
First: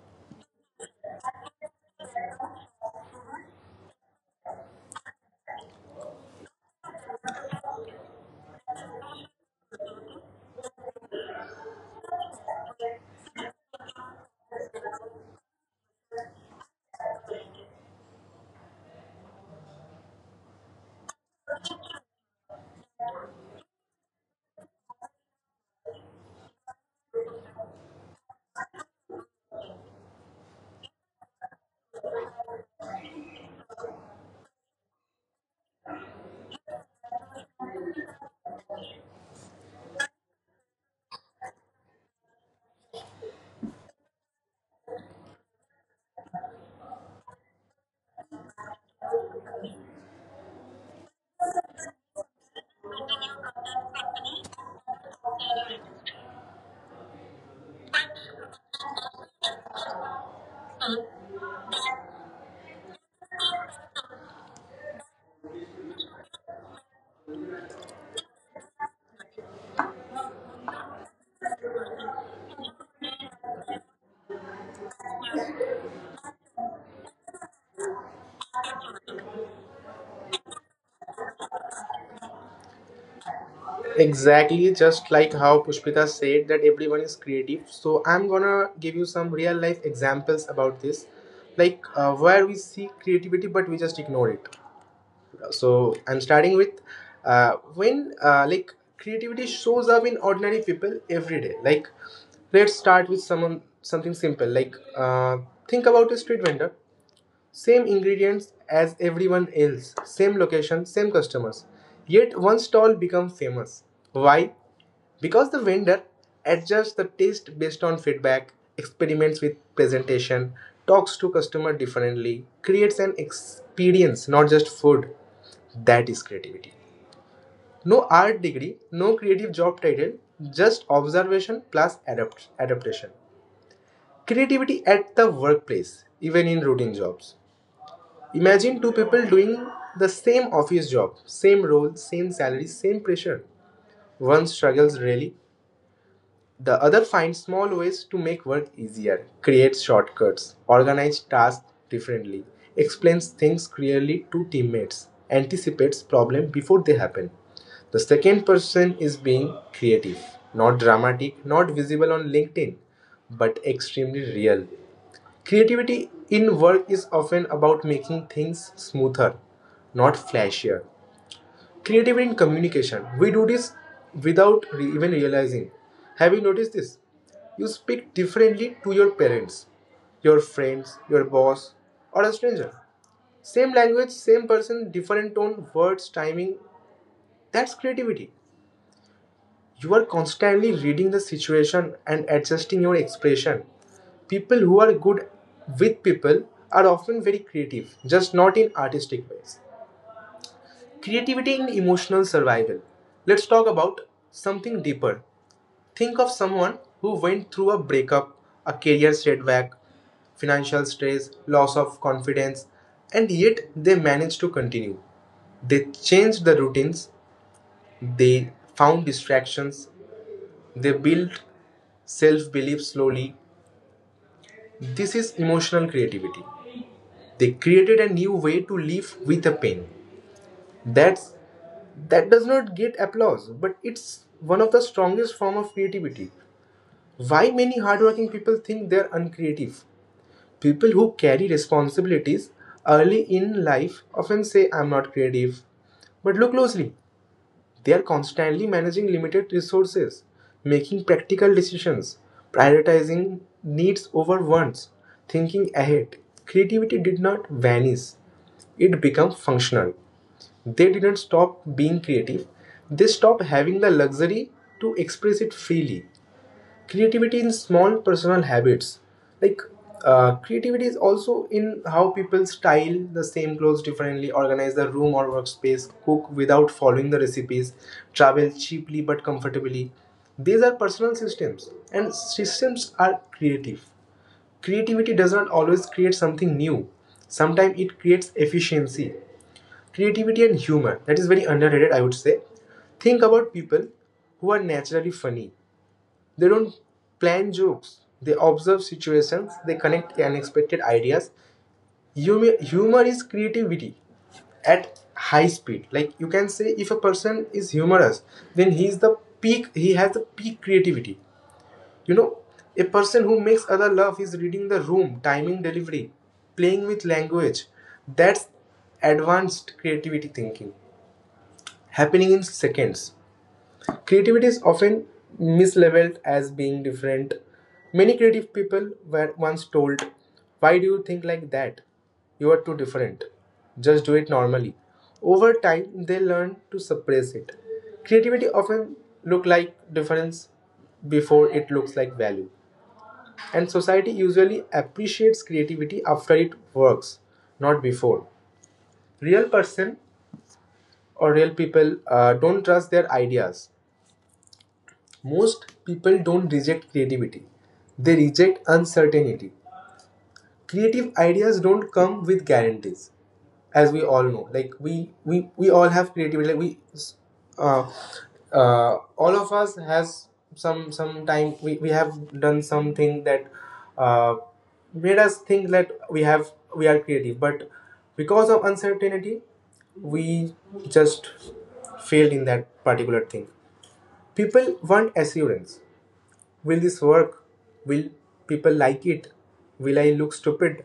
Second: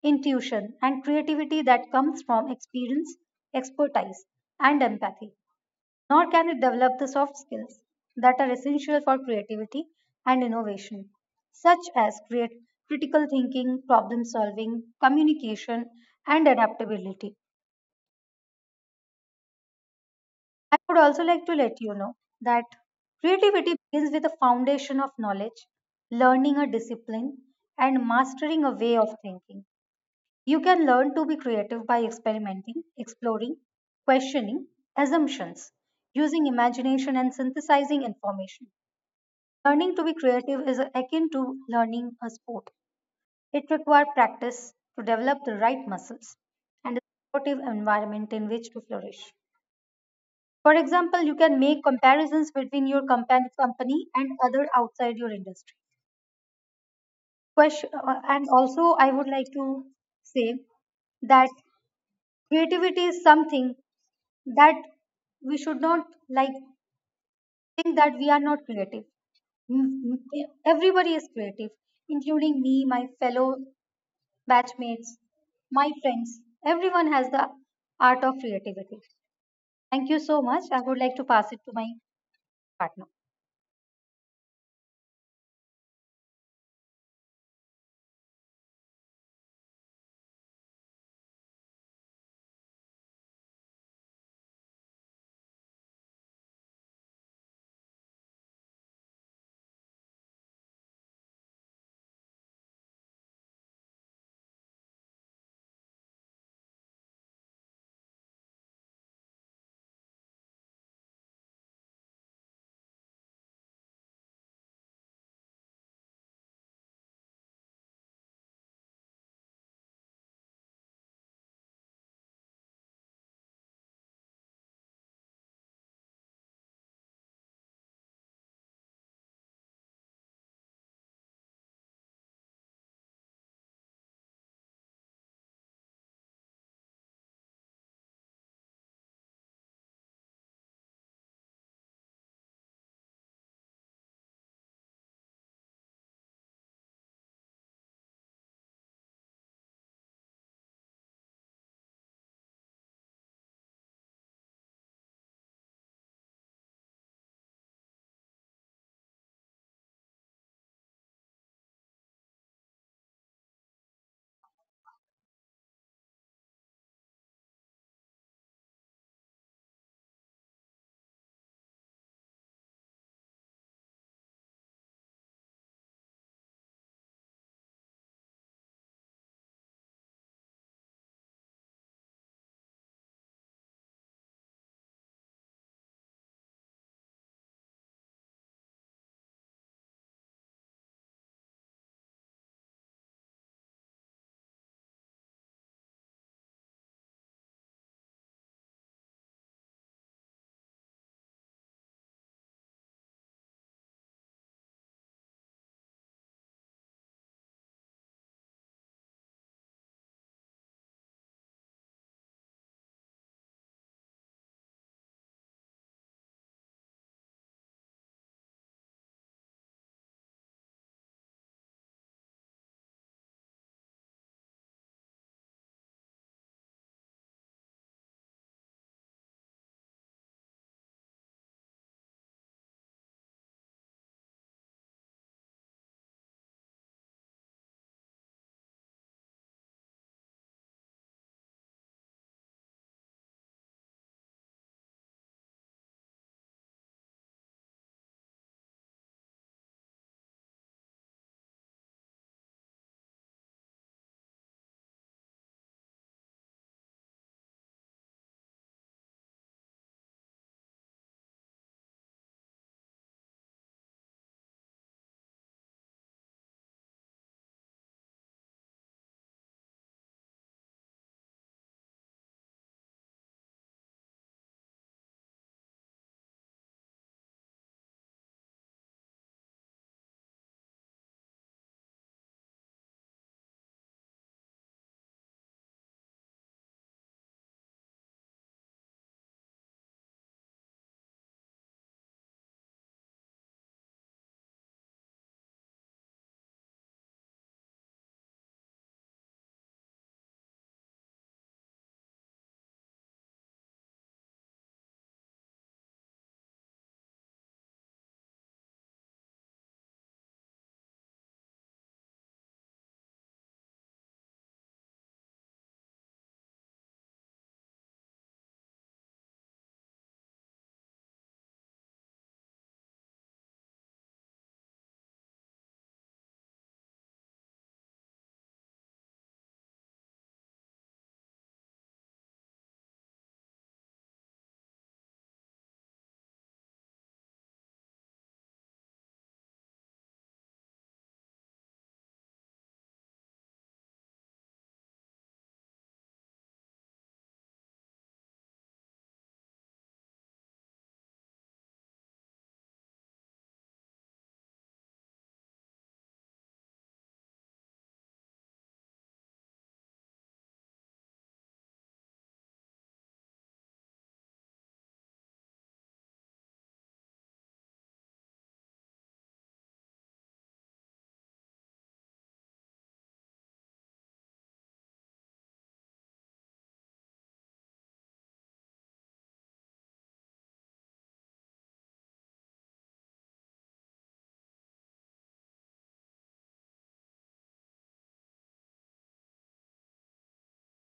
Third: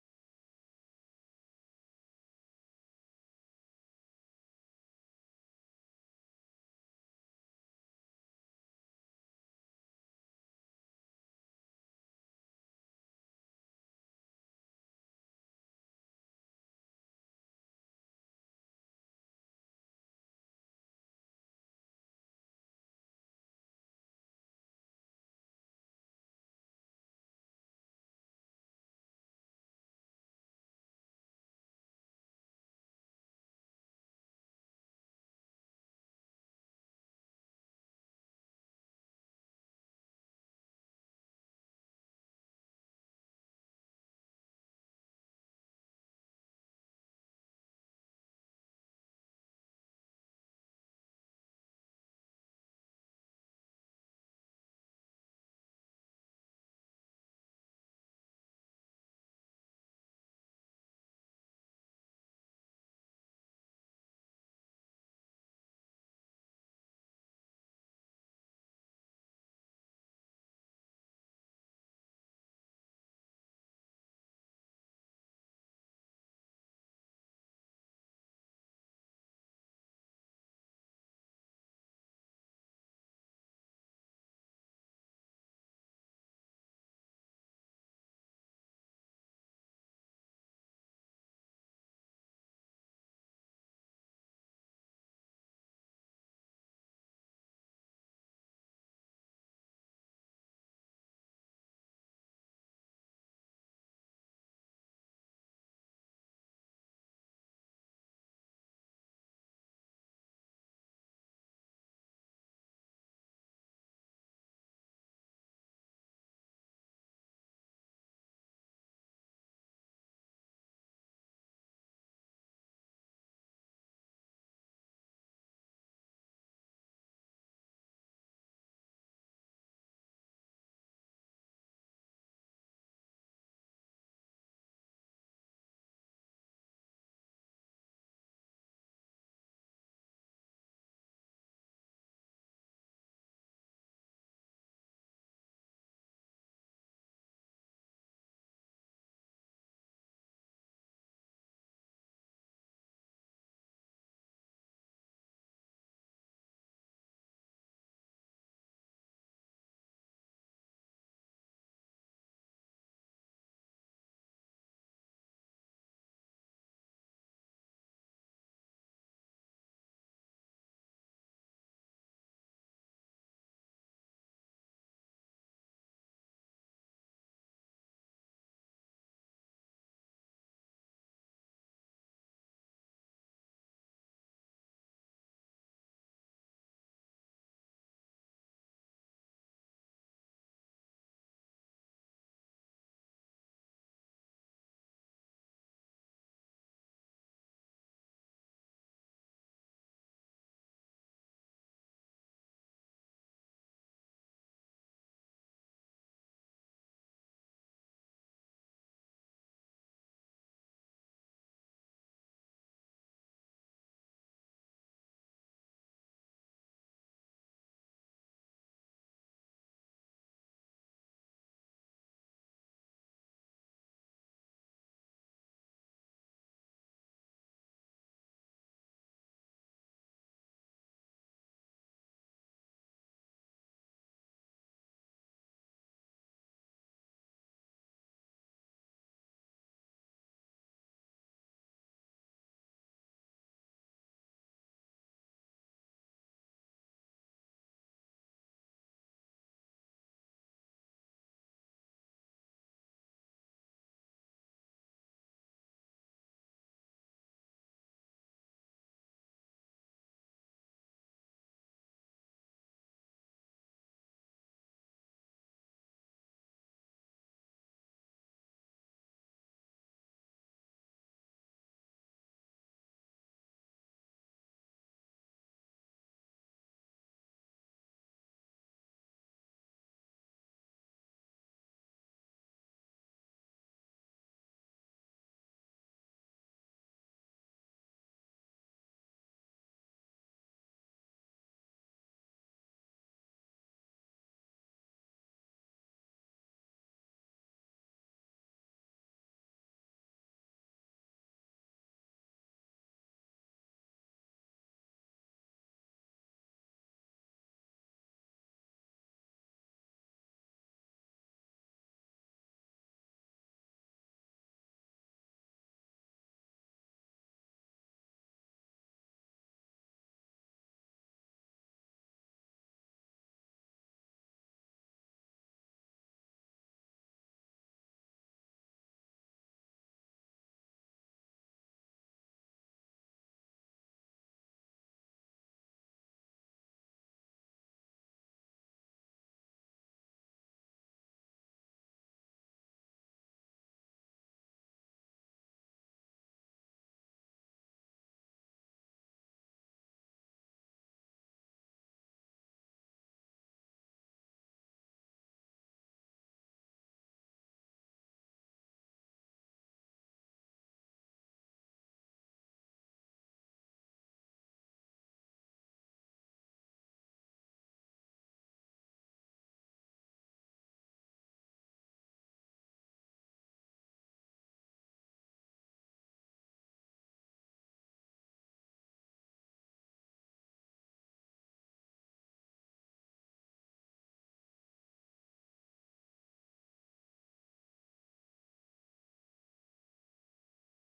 Speaker 2: intuition, and creativity that comes from experience, expertise, and empathy. Nor can it develop the soft skills that are essential for creativity and innovation, such as create critical thinking, problem solving, communication, and adaptability. I would also like to let you know that creativity begins with a foundation of knowledge, learning a discipline, and mastering a way of thinking. You can learn to be creative by experimenting, exploring, questioning assumptions, using imagination, and synthesizing information. Learning to be creative is akin to learning a sport. It requires practice to develop the right muscles and a supportive environment in which to flourish. For example, you can make comparisons between your company and other outside your industry. Question, and also, I would like to say that creativity is something that we should not like think that we are not creative. Mm, Everybody is creative, including me, my fellow batchmates, my friends. Everyone has the art of creativity. Thank you so much. I would like to pass it to my partner.
Speaker 1: Exactly, just like how Pushpita said that everyone is creative. So I'm gonna give you some real life examples about this, like where we see creativity but we just ignore it. So I'm starting with when like creativity shows up in ordinary people every day. Like, let's start with someone something simple. Like think about a street vendor. Same ingredients as everyone else, same location, same customers. Yet one stall becomes famous. Why? Because the vendor adjusts the taste based on feedback, experiments with presentation, talks to customer differently, creates an experience, not just food. That is creativity. No art degree, no creative job title, just observation plus adaptation. Creativity at the workplace, even in routine jobs. Imagine two people doing the same office job, same role, same salary, same pressure. One struggles really, the other finds small ways to make work easier, creates shortcuts, organizes tasks differently, explains things clearly to teammates, anticipates problems before they happen. The second person is being creative, not dramatic, not visible on LinkedIn, but extremely real. Creativity in work is often about making things smoother, not flashier. Creativity in communication. We do this without even realizing. Have you noticed this? You speak differently to your parents, your friends, your boss, or a stranger. Same language, same person, different tone, words, timing. That's creativity. You are constantly reading the situation and adjusting your expression. People who are good with people are often very creative, just not in artistic ways. Creativity in emotional survival. Let's talk about something deeper. Think of someone who went through a breakup, a career setback, financial stress, loss of confidence, and yet they managed to continue. They changed the routines, they found distractions, they built self belief slowly. This is emotional creativity. They created a new way to live with a pain. That's that does not get applause, but it's one of the strongest form of creativity. Why many hardworking people think they're uncreative? People who carry responsibilities early in life often say I'm not creative. But look closely. They are constantly managing limited resources, making practical decisions, prioritizing needs over wants, thinking ahead. Creativity did not vanish, it became functional. They didn't stop being creative, they stopped having the luxury to express it freely. Creativity in small personal habits, like creativity is also in how people style the same clothes differently, organize the room or workspace, cook without following the recipes, travel cheaply but comfortably. These are personal systems, and systems are creative. Creativity does not always create something new, sometimes it creates efficiency. Creativity and humor, that is very underrated, I would say. Think about people who are naturally funny. They don't plan jokes. They observe situations. They connect unexpected ideas. Humor is creativity at high speed. Like, you can say, if a person is humorous, then he is the peak. He has the peak creativity. You know, a person who makes other laugh is reading the room, timing delivery, playing with language. That's advanced creativity thinking happening in seconds. Creativity is often mislabeled as being different. Many creative people were once told, "Why do you think like that? You are too different. Just do it normally." Over time, they learn to suppress it. Creativity often look like difference before it looks like value. And society usually appreciates creativity after it works, not before. Real person or real people don't trust their ideas. Most people don't reject creativity, they reject uncertainty. Creative ideas don't come with guarantees, as we all know. Like, we all have creativity. Uh, all of us has some time we have done something that uh, made us think that we are creative, but because of uncertainty we just failed in that particular thing. People want assurance. Will this work? Will people like it? Will I look stupid?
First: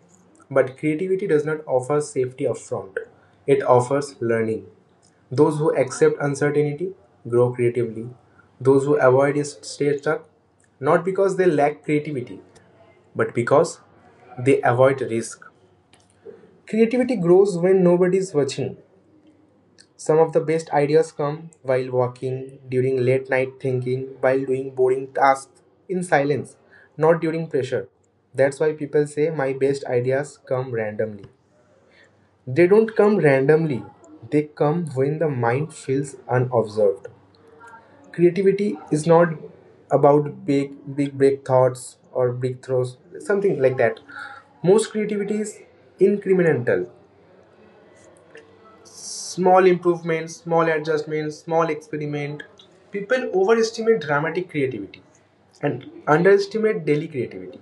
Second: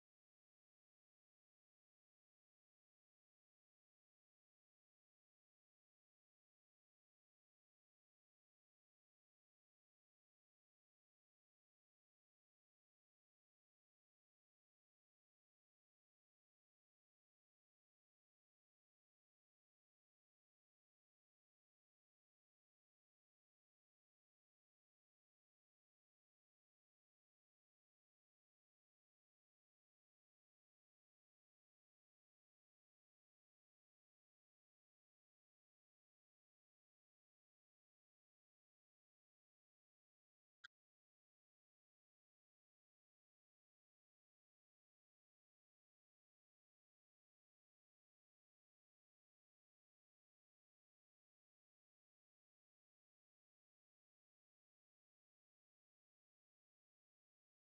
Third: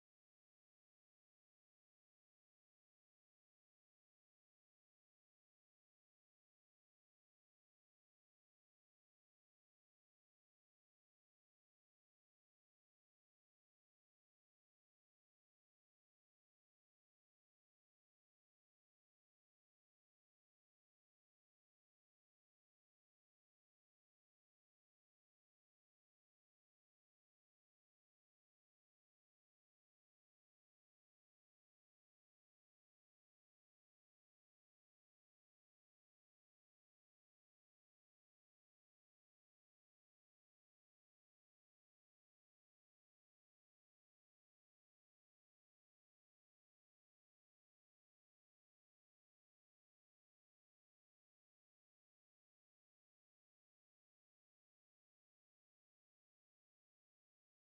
Speaker 1: But creativity does not offer safety upfront, it offers learning. Those who accept uncertainty grow creatively. Those who avoid it stay stuck, not because they lack creativity, but because they avoid risk. Creativity grows when nobody is watching. Some of the best ideas come while walking, during late night thinking, while doing boring tasks, in silence, not during pressure. That's why people say my best ideas come randomly. They don't come randomly, they come when the mind feels unobserved. Creativity is not about big break thoughts or breakthroughs, something like that. Most creativity is incremental. Small improvements, small adjustments, small experiment. People overestimate dramatic creativity and underestimate daily creativity.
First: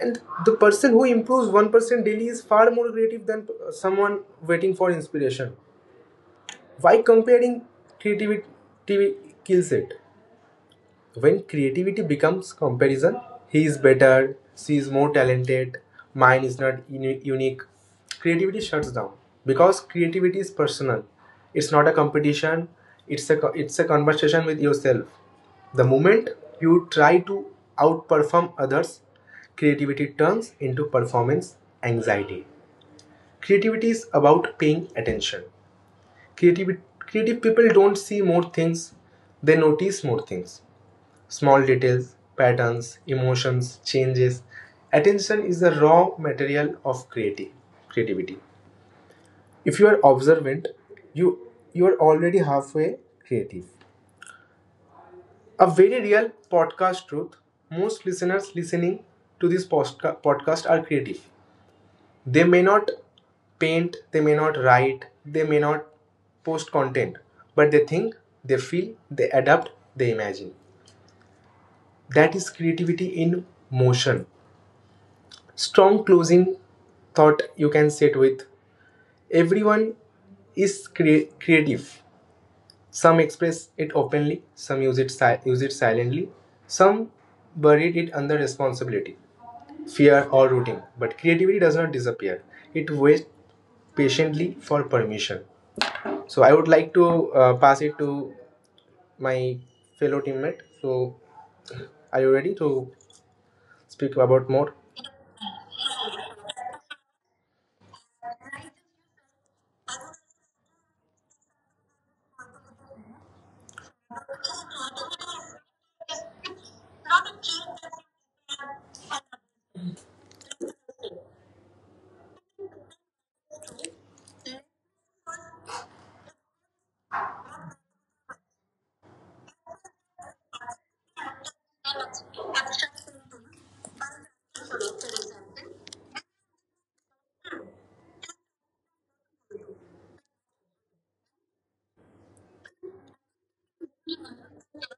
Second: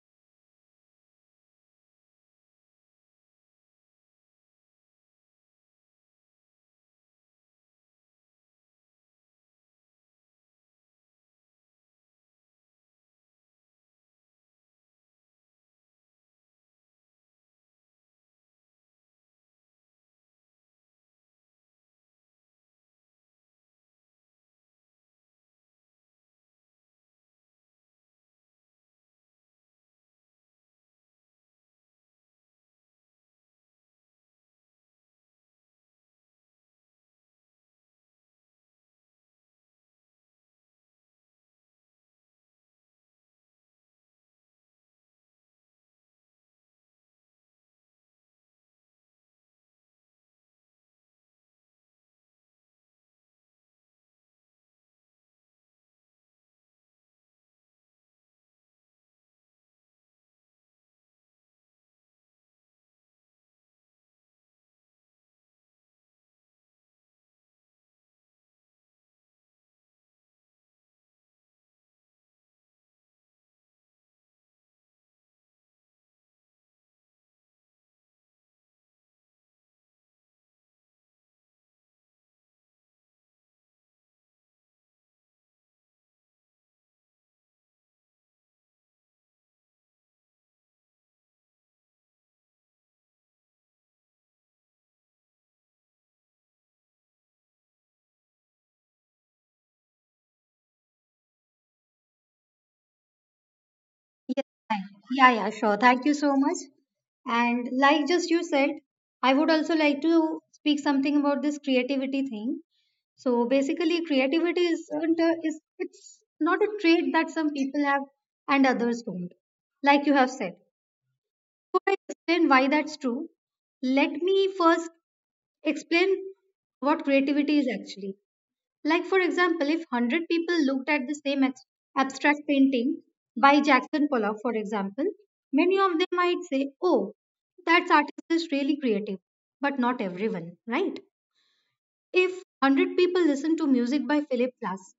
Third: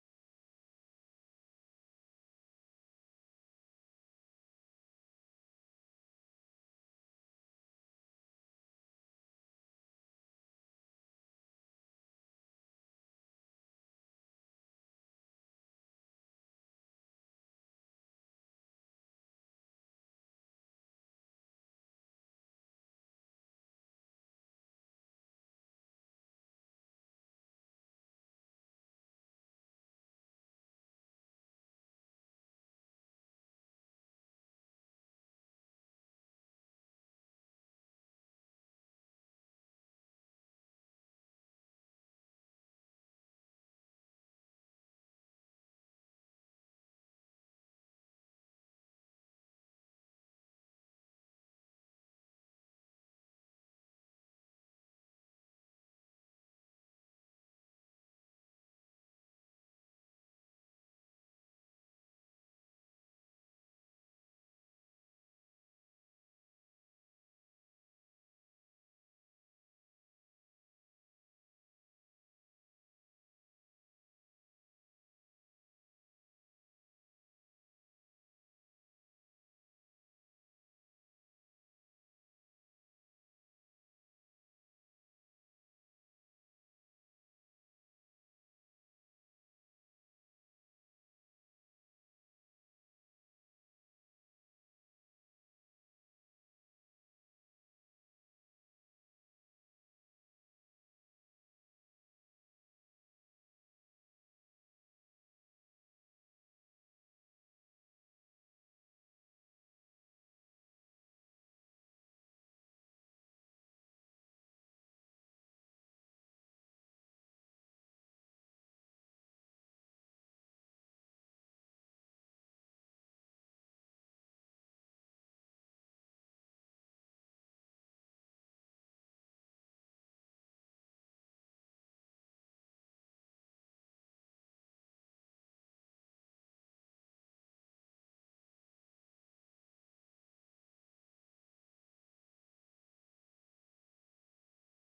Speaker 1: And the person who improves 1% daily is far more creative than someone waiting for inspiration. Why comparing creativity kills it? When creativity becomes comparison — he is better, she is more talented, mine is not unique — creativity shuts down because creativity is personal. It's not a competition, it's it's a conversation with yourself. The moment you try to outperform others, creativity turns into performance anxiety. Creativity is about paying attention. Creative people don't see more things, they notice more things. Small details, patterns, emotions, changes. Attention is the raw material of creativity. If you are observant, you are already halfway creative. A very real podcast truth. Most listeners listening to this podcast are creative. They may not paint, they may not write, they may not post content, but they think, they feel, they adapt, they imagine. That is creativity in motion. Strong closing thought you can sit with. Everyone is creative. Some express it openly, some use it, use it silently, some buried it under responsibility, fear, or routine. But creativity does not disappear, it waits patiently for permission. So I would like to pass it to my fellow teammate. So, are you ready to speak
Speaker 2: Yes,
Speaker 1: about more?
Speaker 2: thank you. Yeah, yeah, sure. Thank you so much. And like just you said, I would also like to speak something about this creativity thing. So basically, creativity isn't a, is it's not a trait that some people have and others don't. Like you have said, before I explain why that's true, let me first explain what creativity is actually. Like for example, if 100 people looked at the same abstract painting by Jackson Pollock, for example, many of them might say, "Oh, that's artist is really creative," but not everyone, right? If 100 people listen to music by Philip Glass,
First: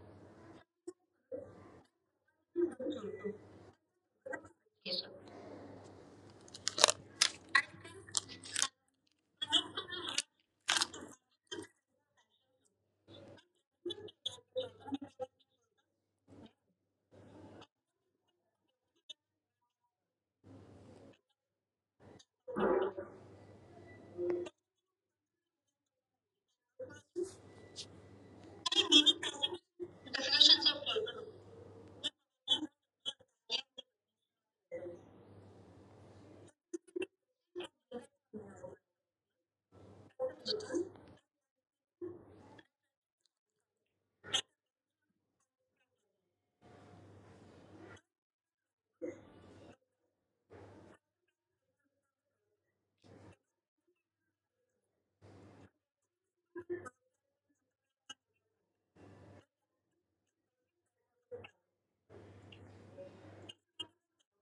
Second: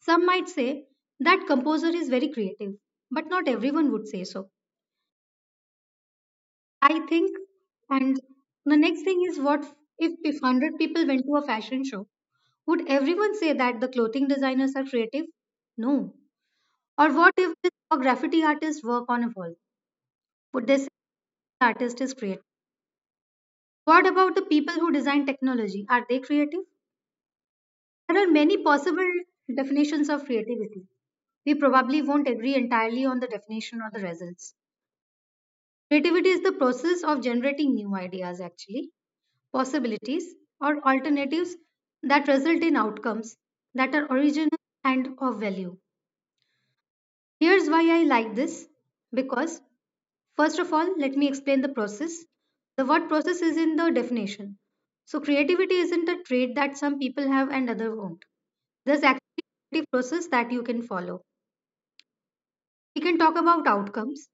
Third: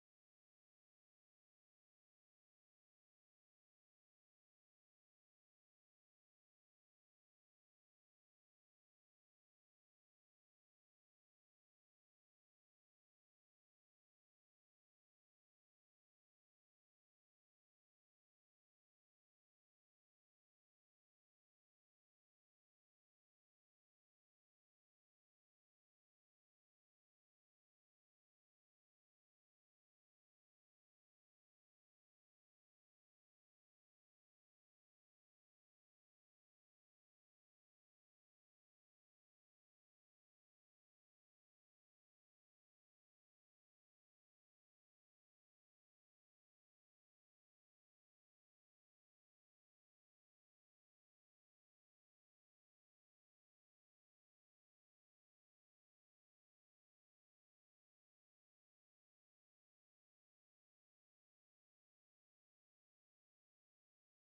Speaker 2: some might say that composer is very creative, but not everyone would say so. I think, and the next thing is what if 100 people went to a fashion show? Would everyone say that the clothing designers are creative? No. Or what if this a graffiti artists work on a wall? Would they say the artist is creative? What about the people who design technology? Are they creative? There are many possible definitions of creativity. We probably won't agree entirely on the definition or the results. Creativity is the process of generating new ideas, actually, possibilities, or alternatives that result in outcomes that are original and of value. Here's why I like this because, first of all, let me explain the process. The word process is in the definition. So, creativity isn't a trait that some people have and others won't. There's actually a creative process that you can follow. We can talk about outcomes.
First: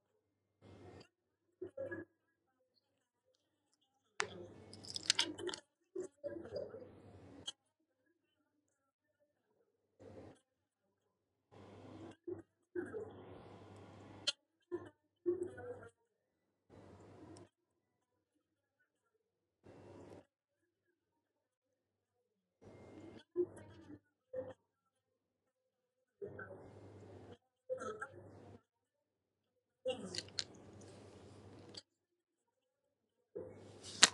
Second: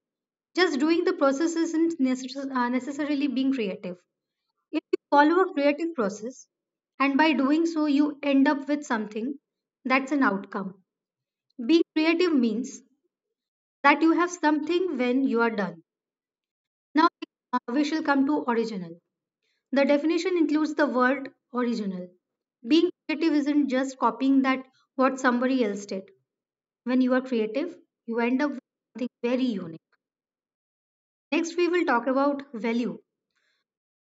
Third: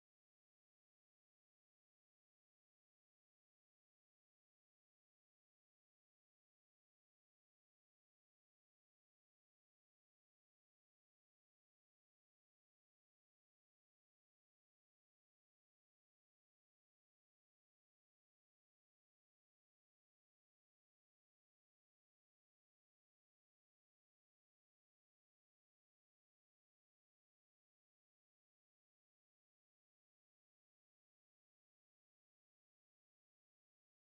Speaker 2: Just doing the process isn't necessarily being creative. If you follow a creative process, and by doing so, you end up with something that's an outcome. Being creative means that you have something when you are done. Now, we shall come to original. The definition includes the word original. Being creative isn't just copying that what somebody else did. When you are creative, you end up with something very unique. Next, we will talk about value.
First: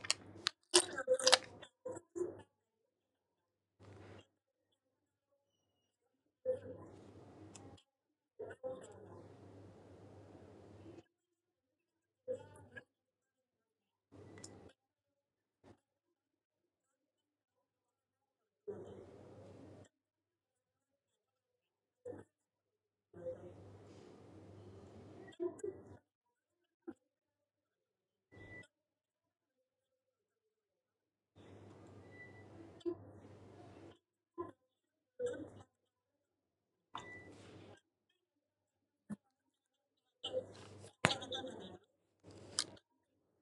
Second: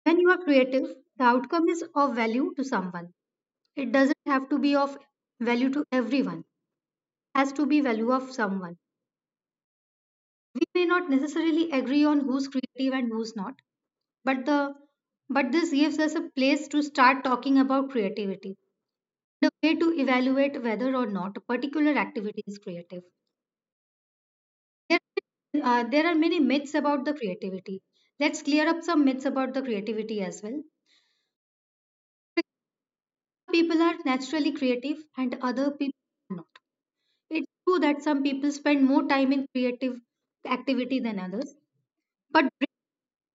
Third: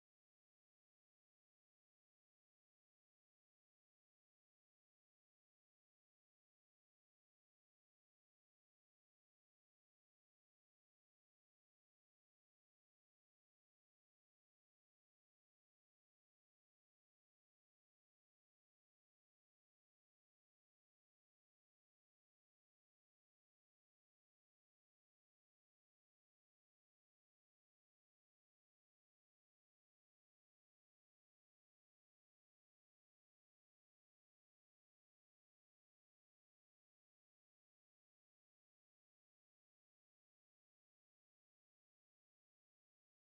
Speaker 2: When you are creative, the outcome is of value to someone. It doesn't have to be of value to everyone, it has to be value of someone. We may not necessarily agree on who's creative and who's not, but the but this gives us a place to start talking about creativity, the way to evaluate whether or not a particular activity is creative. There, there are many myths about the creativity. Let's clear up some myths about the creativity as well. People are naturally creative and other people are not. It's true that some people spend more time in creative activity than others, but brain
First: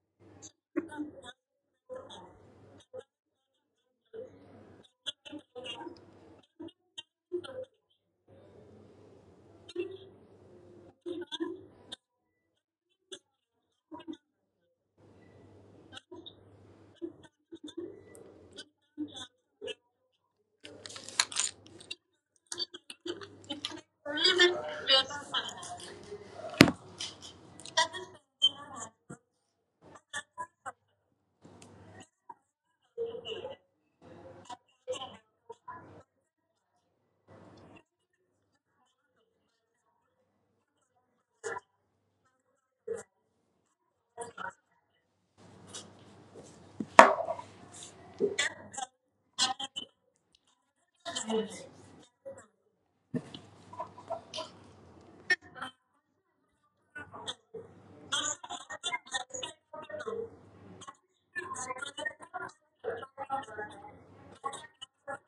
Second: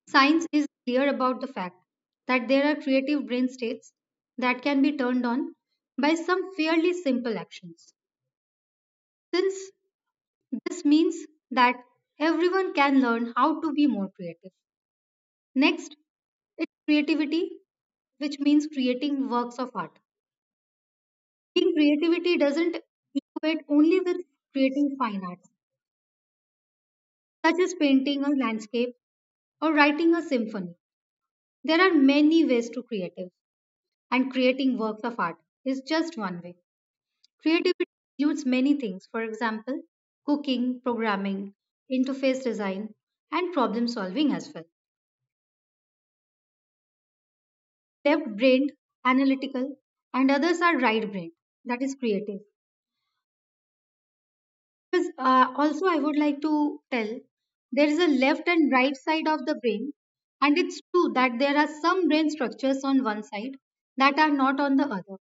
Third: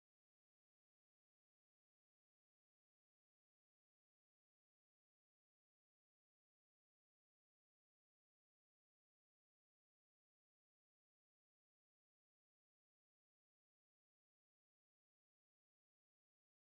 Speaker 2: science is clear about the fact that there are creative brain states that can be turned on by some fairly simple actions. Since this means that everyone can learn how to be more creative. Next, it's creativity, which means creating works of art. Being creativity doesn't equate only with creating fine arts, such as painting or landscape or writing a symphony. There are many ways to creative, and creating works of art is just one way. Creativity includes many things, for example, cooking, programming, interface design, and problem solving as well. Left brained, analytical, and others are right brained, that is creative. Because also, I would like to tell there is a left and right side of the brain, and it's true that there are some brain structures on one side that are not on the other.